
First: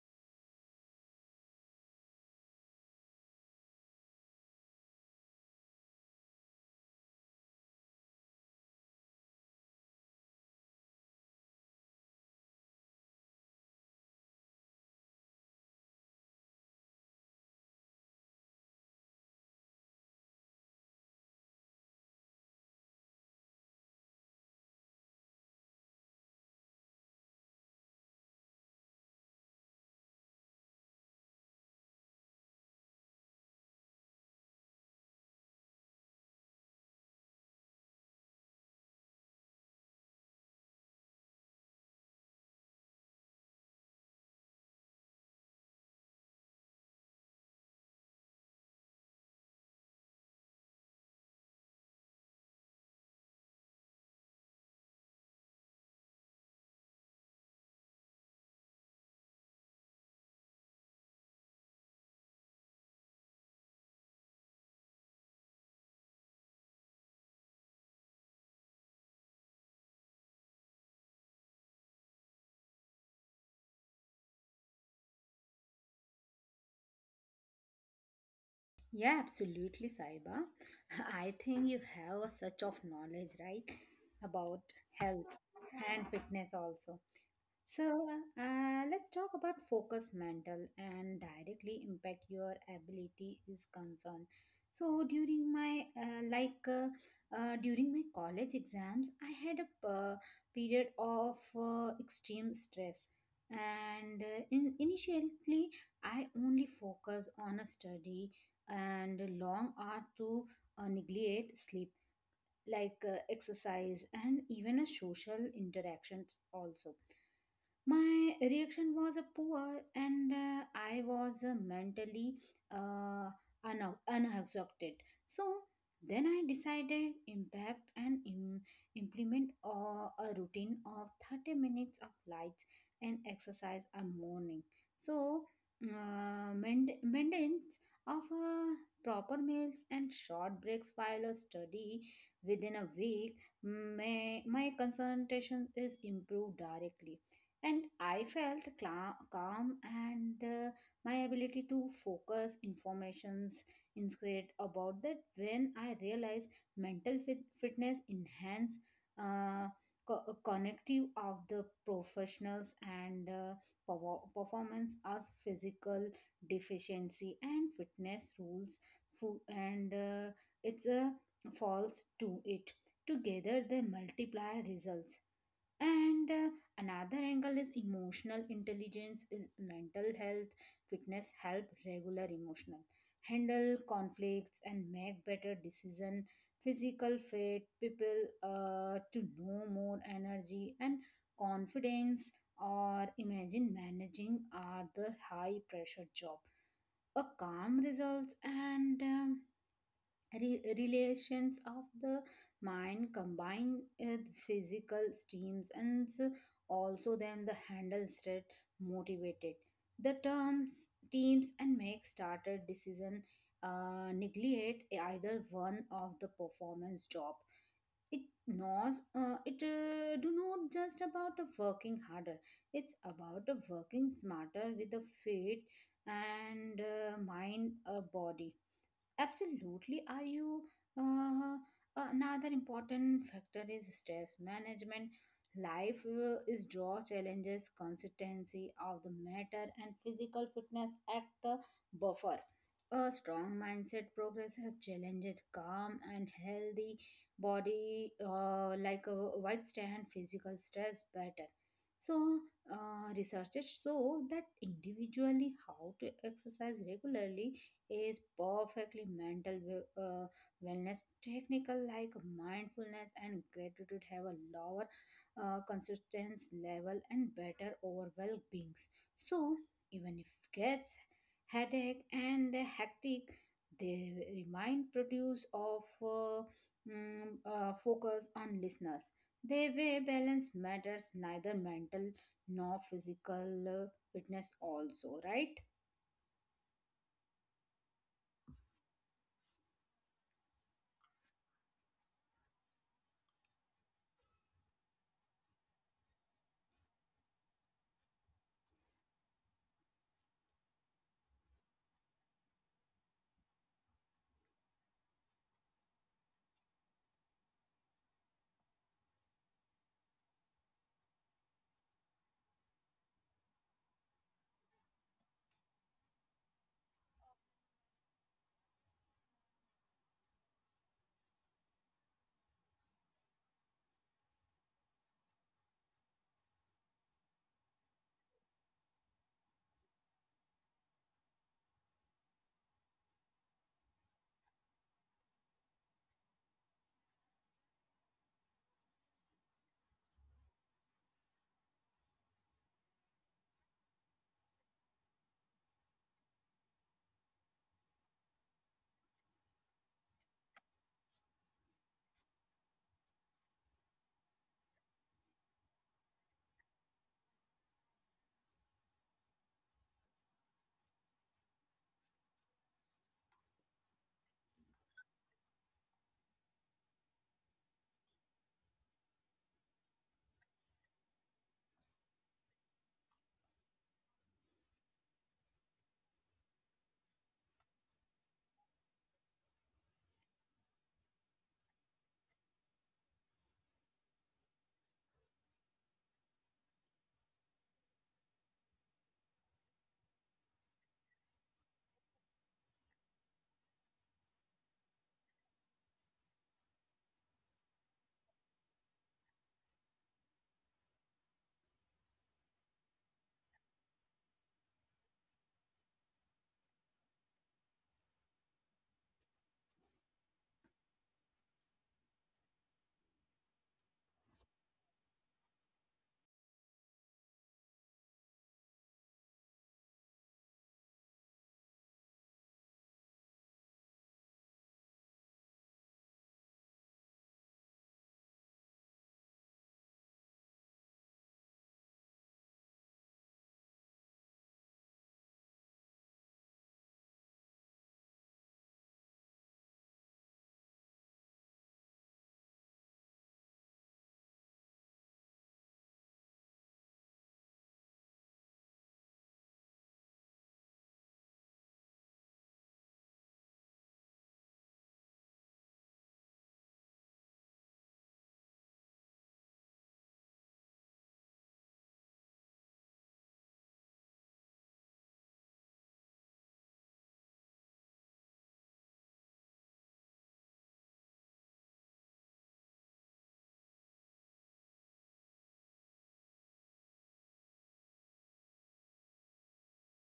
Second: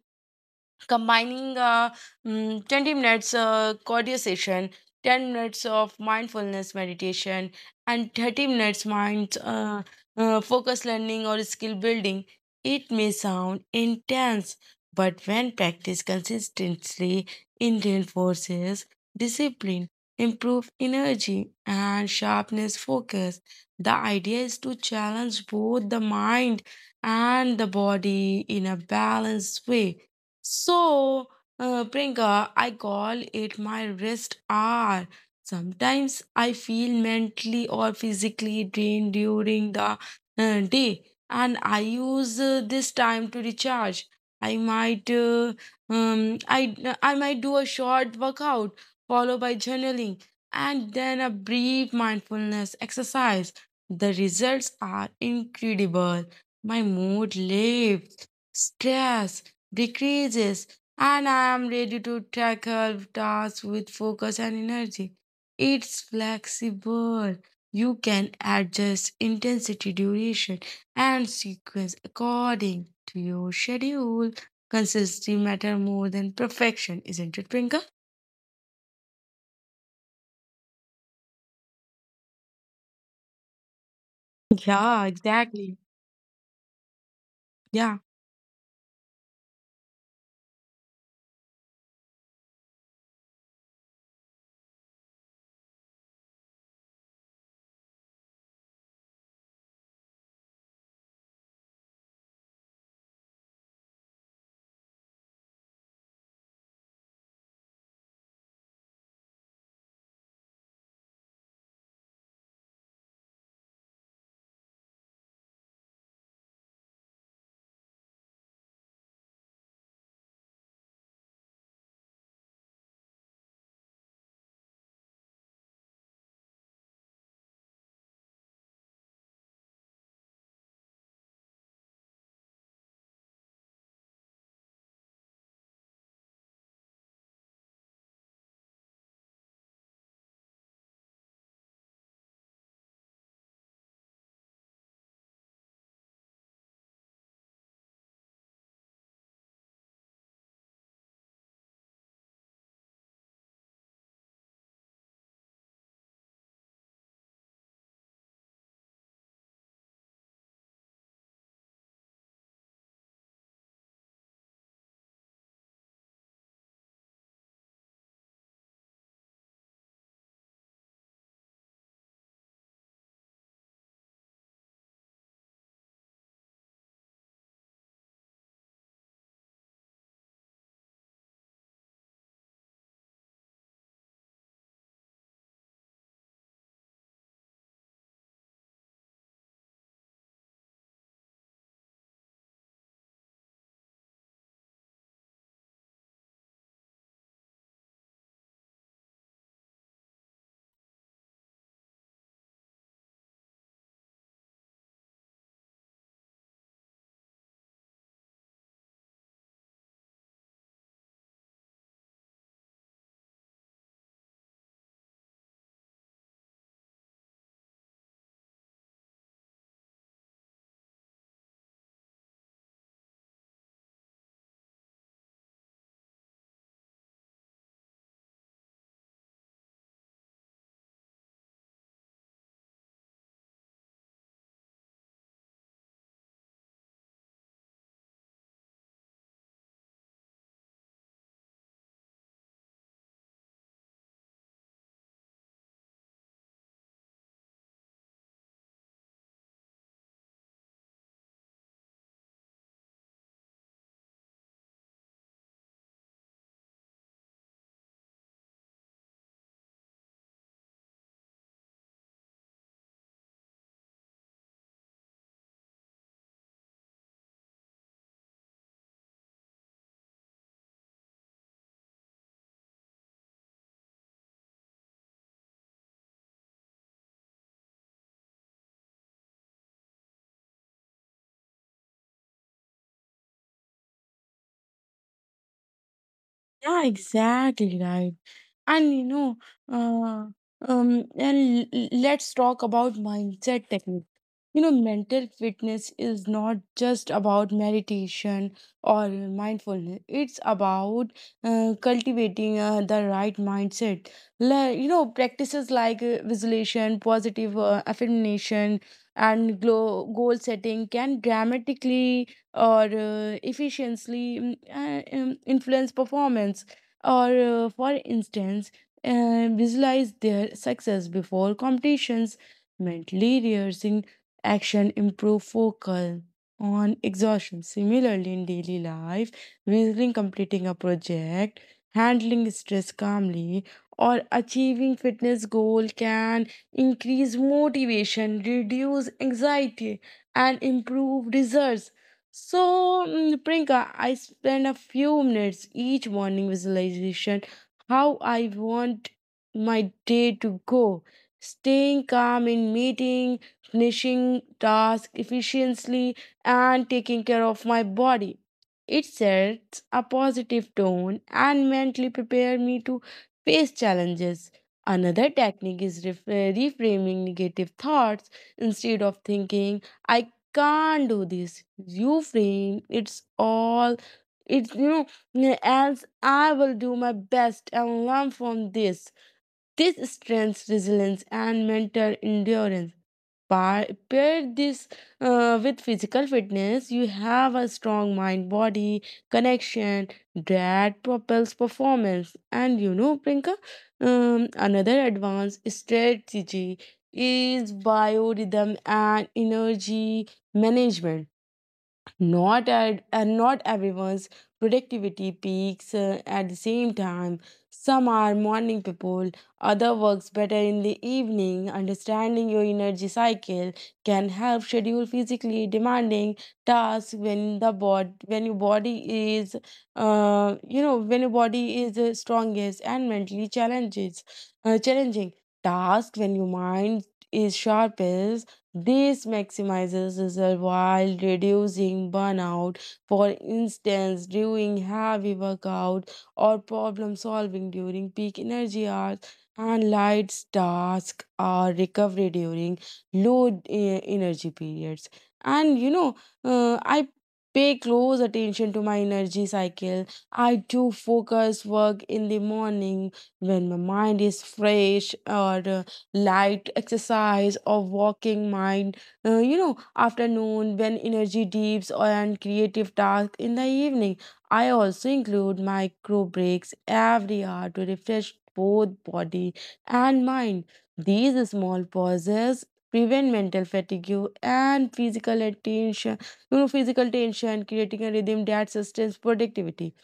combining uh, mm, twenty minutes uh, cardio session, ten minutes of mindfulness meditation, and thirty minutes mind uh, uh, focus learning or skill building. It may sound intense, but when practiced consistently, it reinforces discipline, improve energy and sharpness focus. The idea is to challenge both the mind and the body in a balanced way. So, uh, Priyanka, I call it my rest hour. Sometimes I feel mentally or physically drained during the uh, day, and I use uh, this time to recharge. I might, uh, um, I uh, I might do a short workout followed by journaling, and then a brief mindfulness exercise. The results are incredible. My mood lifts, stress decreases, and I am ready to tackle tasks with focus and energy. It's flexible. You can adjust intensity, duration, and sequence according to your schedule. Consistency matter more than perfection, isn't it, Prinka?
Yeah, absolutely, Sahiba. I think you have a such of knowledge, right, about
Yeah,
health
exactly.
and fitness also. So,
Yeah.
uh, let's talk about focus mental and directly impact your ability is concerned. So, during my uh, like uh, uh, during my college exams, I had a uh, period of uh, extreme stress, and uh, in initially I only focused on a study and long hours to uh, neglect sleep, like uh, exercise and even a social interactions also. My reaction was a poor and uh, I was uh, mentally uh, un- unexhausted. So then I decided impact and Im- implement uh, a routine of thirty minutes of lights and exercise a morning. So uh, main- maintenance of uh, proper meals and short breaks while a study. Within a week, may my concentration is improved directly, and I felt cla calm, and uh, my ability to focus informations. Instead about that, when I realized mental fit- fitness enhance uh, co- connective of the professionals and uh, power- performance as physical deficiency and fitness rules fo- and uh, it's a false to it, together they multiply results. And uh, another angle is emotional intelligence is mental health, fitness help regular emotional, handle conflicts, and make better decision, physical fit, people uh, to know more energy and confidence. Or imagine managing are the high pressure job. A calm results and um, re- relations of the mind combined with physical streams and also them the handle state, motivated the terms teams, and make started decision. Uh, neglect either one of the performance job. It knows uh, it uh, do not just about of working harder, it's about of working smarter with the fit and uh, mind a body. Absolutely. Are you uh, another important factor is stress management. Life uh, is draw challenges, consistency of the matter, and physical fitness act a buffer. A strong mindset progresses challenges calm, and healthy body, uh, like a withstand physical stress better. So, uh, researchers show that individually how to exercise regularly is perfectly mental we- uh, wellness technical like mindfulness and gratitude have a lower uh, consistence level and better overall beings. So even if cats headache and the hectic, they remind produce of uh, mm, uh, focus on listeners, they way balance matters, neither mental nor physical uh, fitness also, right?
Yeah, exactly right. And you know, uh, um, and l- let's talk about mindset technique. You know, mental fitness is not just about meditation or mindfulness. It's about uh, cultivating uh, the right mindset. La- you know, practices like uh, visualization, positive uh, affirmation, and glo- goal setting can dramatically or uh, efficiently mm, uh, um, influence performance. Or uh, for instance, uh, visualize their success before competitions, mentally rehearsing action, improve focus on exhaustion. Similarly in daily life, visualizing completing a project, handling stress calmly, or achieving fitness goal can increase motivation, reduce anxiety, and improve results. So, mm, Priyanka, I spend a few minutes each morning visualization how I want my day to go, staying calm in meeting, finishing task efficiently, and taking care of my body. It sets a positive tone and mentally prepare me to face challenges. Another technique is ref- uh, reframing negative thoughts instead of thinking I can't do this. You frame it's all it's you know, else I will do my best and learn from this. This strengthens resilience and mental endurance. Pa- Pair this uh, with physical fitness, you have a strong mind body connection that propels performance. And you know, Prinka, um, another advanced strategy is biorhythm and energy management not at and not everyone's productivity peaks uh, at the same time. Some are morning people, other works better in the evening. Understanding your energy cycle can help schedule physically demanding tasks when the bod when your body is uh, you know when your body is uh, strongest, and mentally challenges uh, challenging tasks when your mind is sharpest. This maximizes results while reducing burnout. For instance, during heavy workout or problem solving during peak energy hours, and light tasks or recovery during low eh, energy periods. And you know, uh, I pay close attention to my energy cycle. I do focus work in the morning when my mind is fresh, or uh, light exercise or walking mind, uh, you know afternoon when energy dips, or and creative tasks in the evening. I also include micro breaks every hour to refresh both body and mind. These small pauses prevent mental fatigue and physical attention you know physical tension, creating a rhythm that sustains productivity.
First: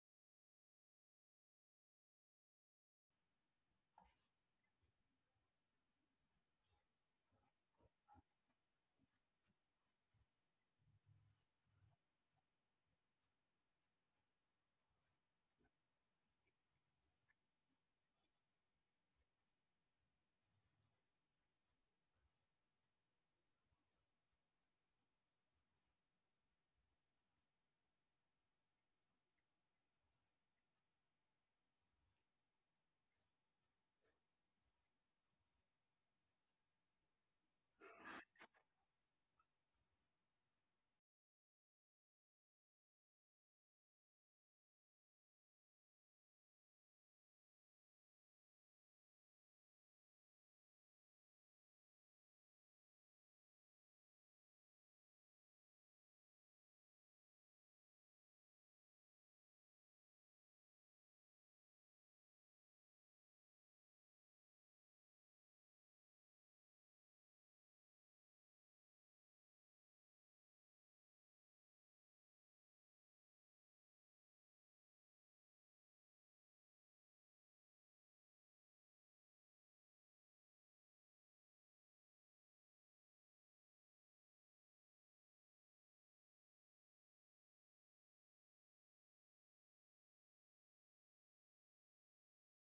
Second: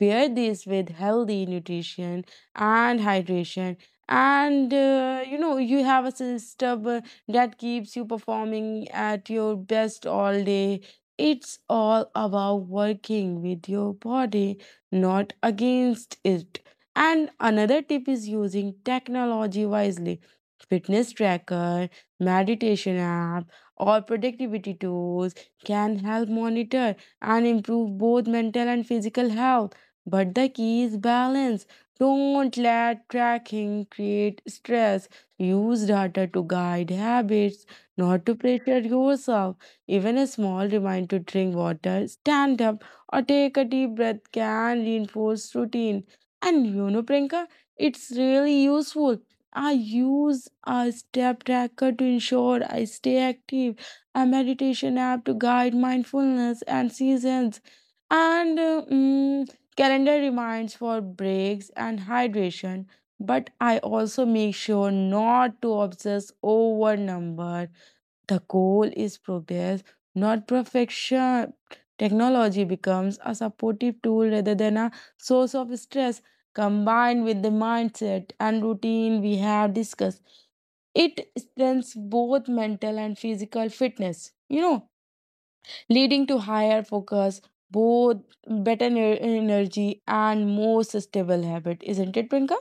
Pair this with healthy nutrition and hydration, and uh, you know, you have a system uh, that keeps you performing at your best all day. It's all about working with your body, not against it. And another tip is using technology wisely. Fitness tracker, meditation app, or productivity tools can help monitor and improve both mental and physical health. But the key is balance. Don't let tracking create stress. Use data to guide habits, not to pressure yourself. Even a small reminder to drink water, stand up, or take a deep breath can reinforce routine. And you know, Priyanka, it's really useful. I use a step tracker to ensure I stay active, a meditation app to guide mindfulness and seasons, and uh, mm, calendar reminds for breaks and hydration. But I also make sure not to obsess over number. The goal is progress, not perfection. Technology becomes a supportive tool rather than a source of stress. Combined with the mindset and routine we have discussed, it strengthens both mental and physical fitness, you know, leading to higher focus, both better ner- energy and more sustainable habit. Isn't it, Prinka?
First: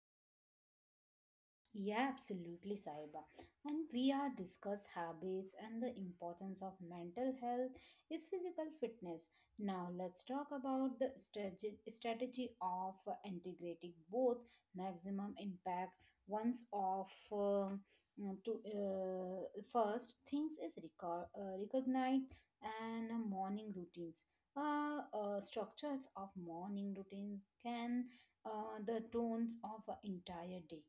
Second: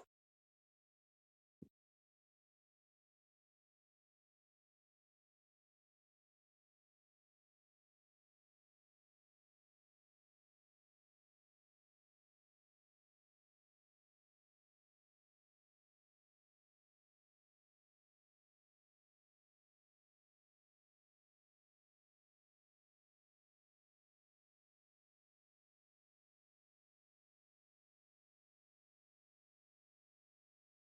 Yeah, absolutely, Saiba. And we are discuss habits and the importance of mental health is physical fitness. Now let's talk about the strategy strategy of uh, integrating both maximum impact once of uh, mm, to uh, first things is record, uh, recognize and morning routines. Uh, uh, structures of morning routines can uh, the tones of an entire day.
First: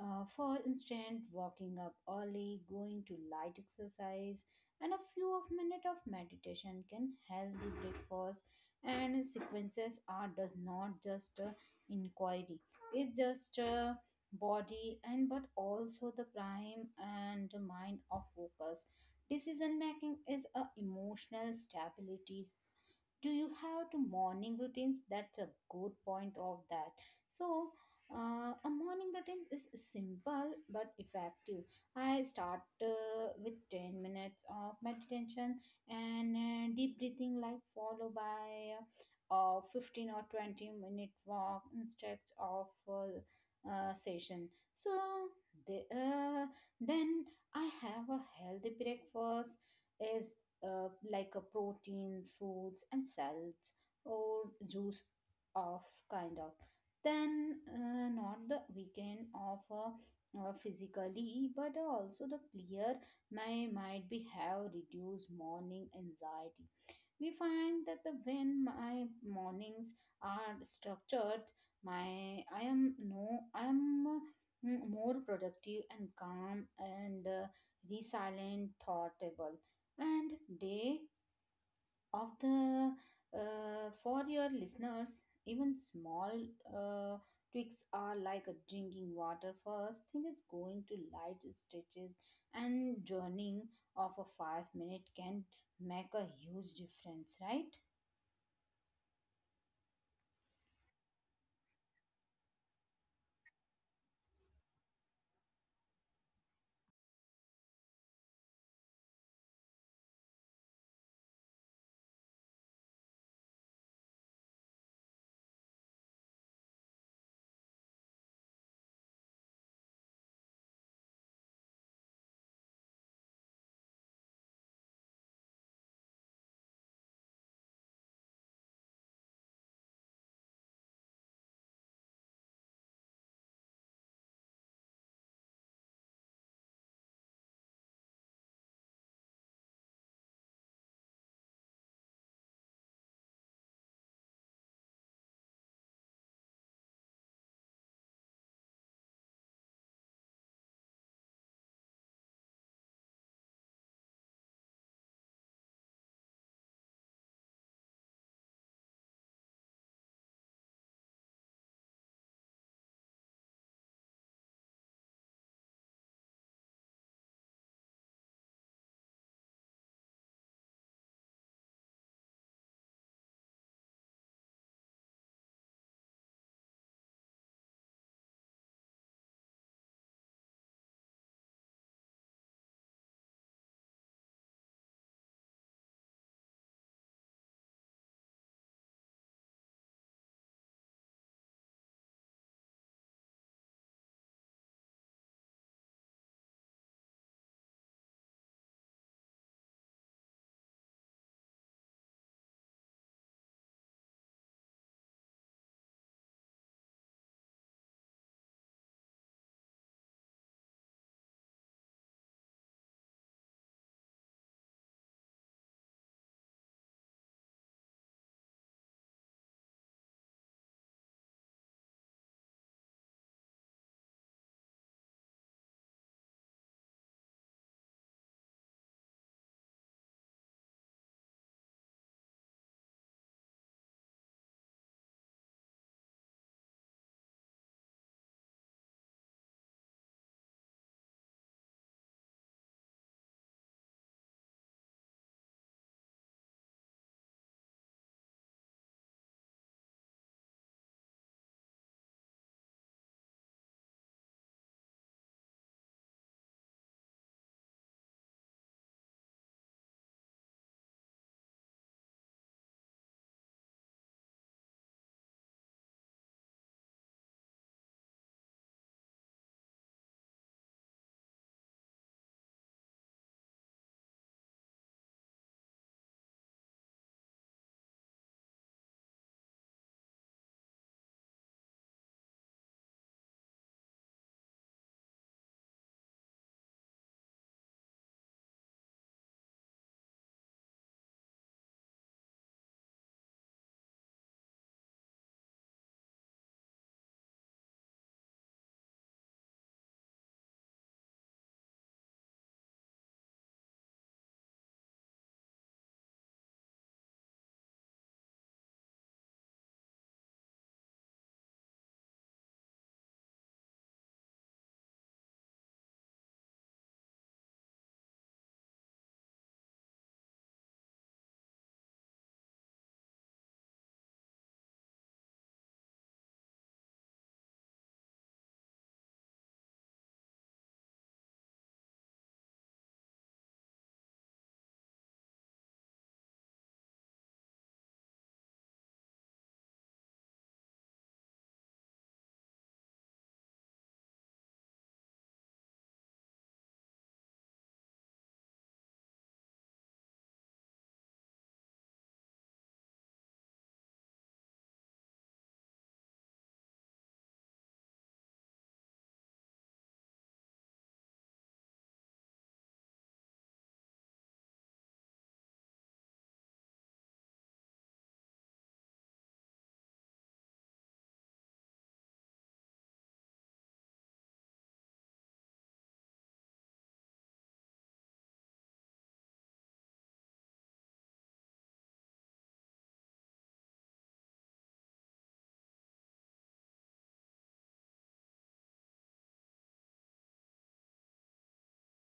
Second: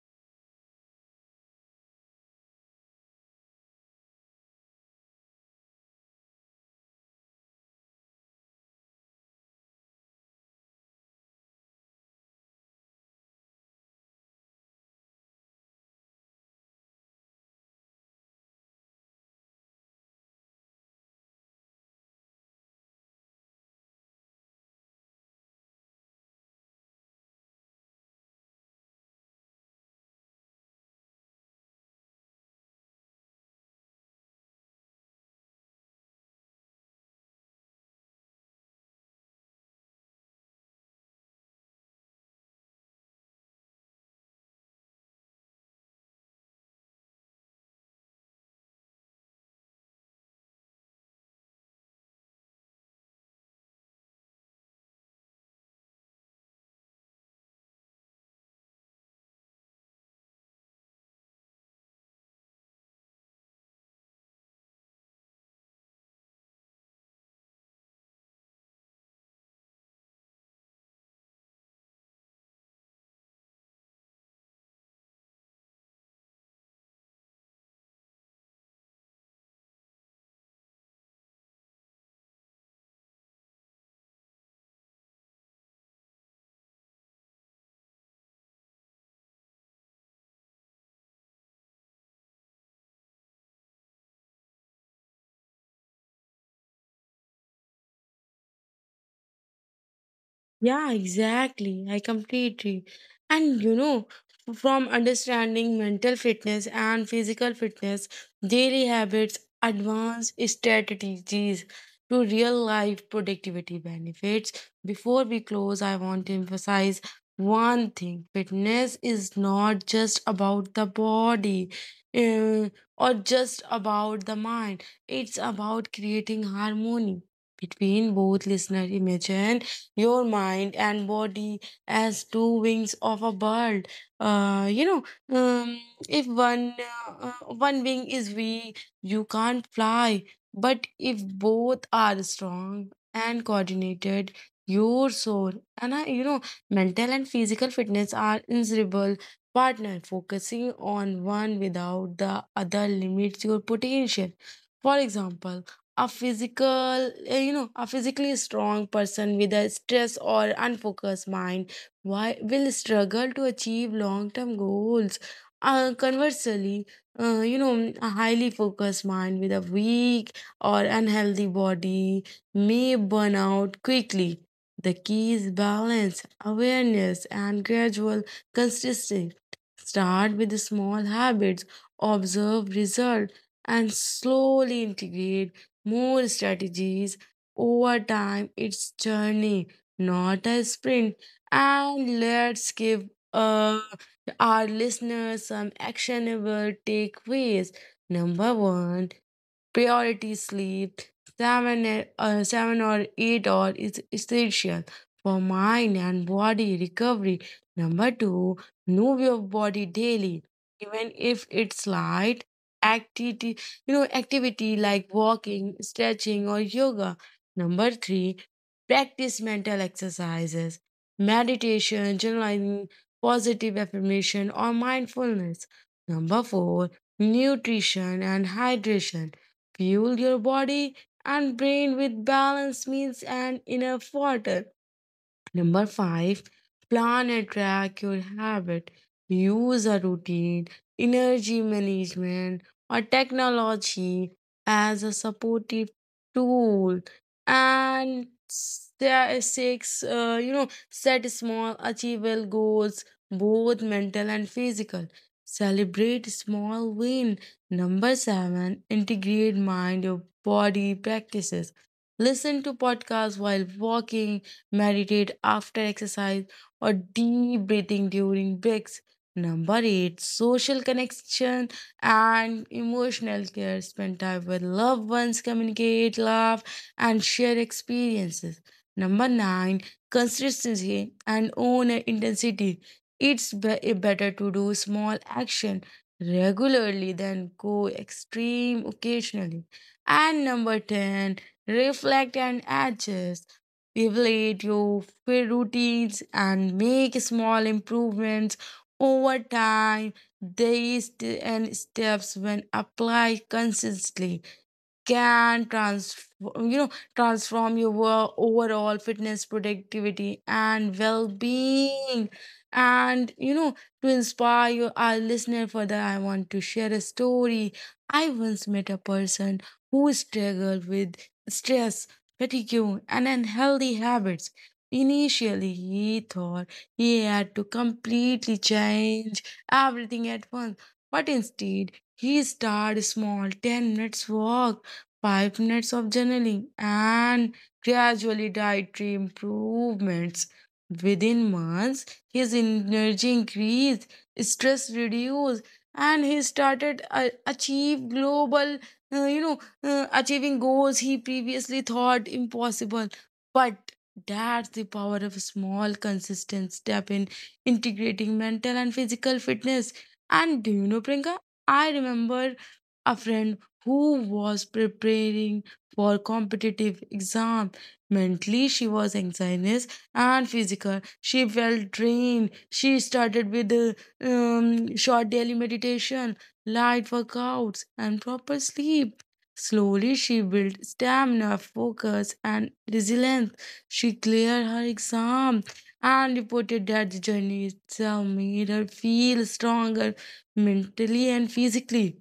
uh, For instance, walking up early, going to light exercise, and a few of minute of meditation can help the breakfast, and sequences are does not just uh, inquiry. It's just uh, body and but also the prime and the mind of focus. Decision making is a emotional stability. Do you have to morning routines? That's a good point of that. So uh, a morning routine is simple but effective. I start uh, with ten minutes of meditation and uh, deep breathing, like followed by uh, a fifteen or twenty minute walk instead of uh, uh, session. So the, uh, then I have a healthy breakfast is uh, like a protein, fruits, and salads, or juice of kind of. Then uh, not the weekend of uh, uh, physically, but also the clear my might be have reduced morning anxiety. We find that the when my mornings are structured, my I am no I am uh, mm, more productive and calm and uh, resilient, thoughtable and day of the uh, for your listeners, even small uh, tweaks are like a drinking water first thing, is going to light stretches and journeying of a five minute can make a huge difference, right?
Yeah, exactly. I completely. And you know, from understanding mental fitness and physical fitness, daily habits, advanced strategies to real life productivity benefits. Before we close, I want to emphasize one thing: fitness is not just about the body, uh, or just about the mind. It's about creating harmony between both listener. Imagine your mind and body as two wings of a bird. Uh, you know, um, if one uh, uh, one wing is weak, you can't fly. But if both are strong and coordinated, your soul. And uh, you know mental and physical fitness are inseparable partner, focusing on one without the other limits your potential. For example, a physical uh, you know a physically strong person with a stress or unfocused mind, why will struggle to achieve long term goals. Uh, conversely, uh, you know a highly focused mind with a weak or unhealthy body may burn out quickly. The key is balance, awareness, and gradual consistency. Start with the small habits, observe result, and slowly integrate more strategies over time. It's journey, not a sprint. And let's give uh, our listeners some actionable takeaways. Number one, priority sleep, seven, e- uh, seven or eight hours is essential for mind and body recovery. Number two, move your body daily, even if it's light activity, you know, activity like walking, stretching, or yoga. Number three, practice mental exercises, meditation, journaling, positive affirmation, or mindfulness. Number four, nutrition and hydration. Fuel your body and brain with balanced meals and enough water. Number five, plan and track your habit. Use a routine, energy management, or technology as a supportive tool. And there is six, uh, you know, set small, achievable goals, both mental and physical. Celebrate small win. Number seven, integrate mind, your body practices. Listen to podcasts while walking, meditate after exercise, or deep breathing during breaks. Number eight, social connection and emotional care. Spend time with loved ones, communicate, laugh, and share experiences. Number nine, consistency and own intensity. It's be- better to do small action regularly than go extreme occasionally. And number ten, reflect and adjust. Evaluate your fa- routines and make small improvements over time. These t- and steps when applied consistently can transform you know transform your wo- overall fitness, productivity and well-being. And you know, to inspire your, our listener further, I want to share a story. I once met a person who struggled with stress, fatigue, and unhealthy habits. Initially he thought he had to completely change everything at once, but instead he started small: ten minutes walk, five minutes of journaling, and gradually dietary improvements. Within months, his energy increased, stress reduced, and he started uh, achieve global, uh, you know, uh, achieving goals he previously thought impossible. But that's the power of small, consistent step in integrating mental and physical fitness. And do you know, Priyanka? I remember a friend who was preparing for competitive exam. Mentally, she was anxious, and physical, she felt drained. She started with uh, um, short daily meditation, light workouts, and proper sleep. Slowly, she built stamina, focus, and resilience. She cleared her exam and reported that the journey itself made her feel stronger mentally and physically.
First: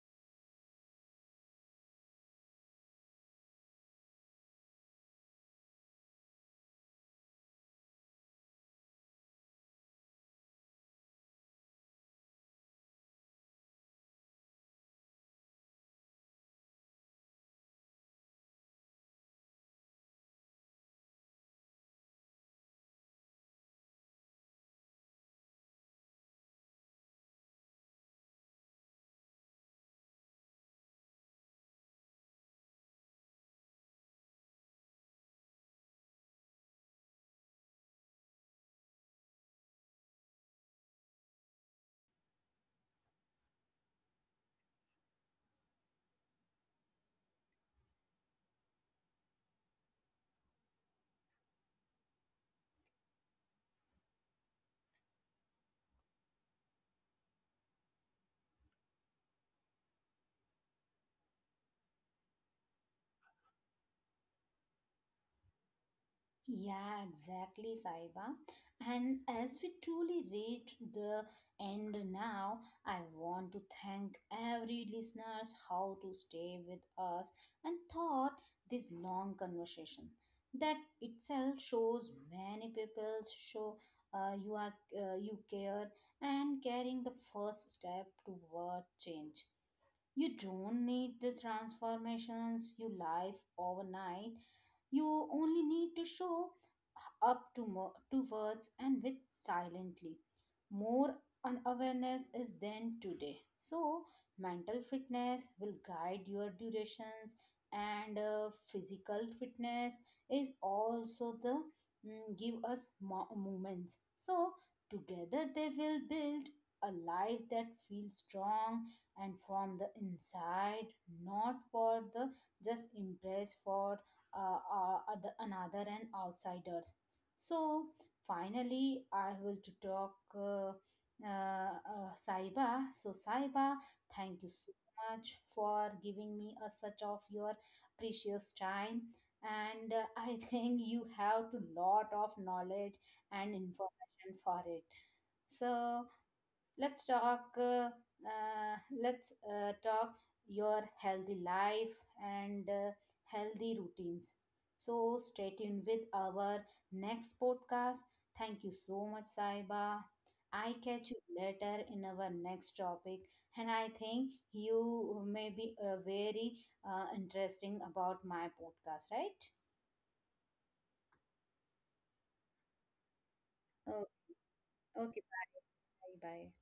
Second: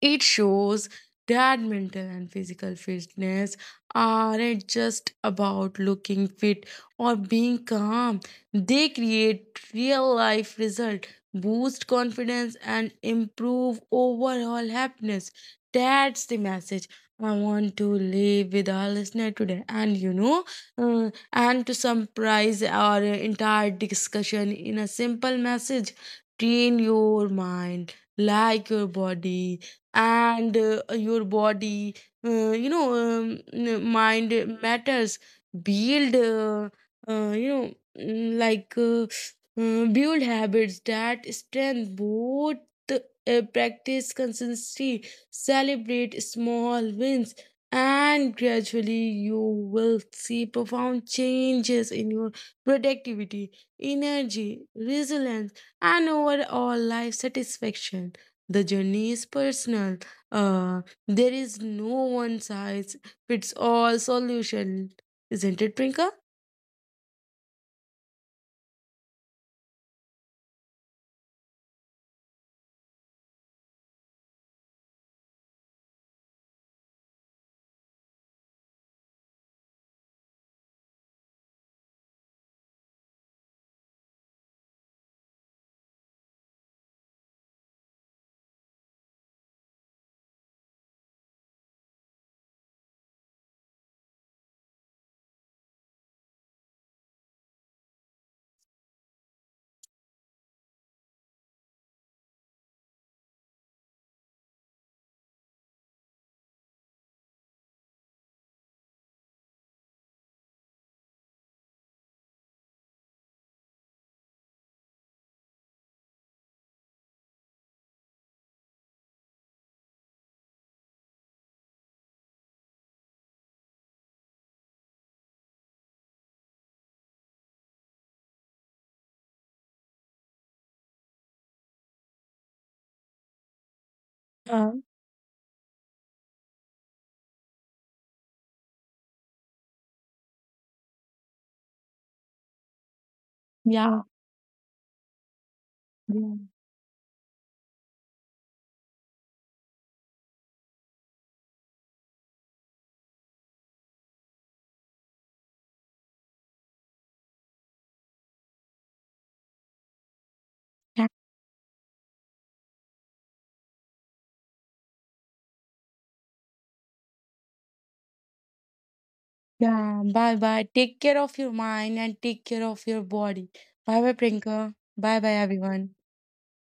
It shows that mental and physical fitness aren't just about looking fit or being calm. They create real life result, boost confidence, and improve overall happiness. That's the message I want to leave with our listener today. And you know, uh, and to summarize our entire discussion in a simple message: train your mind like your body, and uh, your body, uh, you know um, n- mind matters. Build uh, uh, you know mm, like uh, uh, build habits that strengthen both, uh, practice consistency, celebrate small wins, and gradually you will see profound changes in your productivity, energy, resilience, and overall life satisfaction. The journey is personal. Uh, there is no one size fits all solution. Isn't it, Prinka?
Yeah, exactly, Saiba. And as we truly reach the end now, I want to thank every listeners how to stay with us and thought this long conversation. That itself shows many people show uh, you are uh, you care and carrying the first step toward change. You don't need the transformations you life overnight. You only need to show up to, mo- to words and with silently. More an awareness is then today. So, mental fitness will guide your durations, and uh, physical fitness is also the mm, give us mo- moments. So, together they will build a life that feels strong and from the inside, not for the just impress for uh, uh, other, another and outsiders. So finally, I will to talk uh, uh, uh, Saiba. So Saiba, thank you so
Uh,
much for giving me a such of your precious time. And uh, I think you have a lot of knowledge and
yeah.
information for it. So
Yeah.
let's talk. Uh, uh, let's uh, Talk your healthy life and uh, healthy routines. So stay tuned with our next podcast. Thank you so much, Saiba. I
Yeah.
catch you later in our next topic, and I think you may be uh, very uh, interesting about my podcast, right?
Yeah, bye bye. Take care of your mind and take care of your body. Bye
Oh,
bye, Prinka. Bye
okay,
bye, everyone.
bye bye.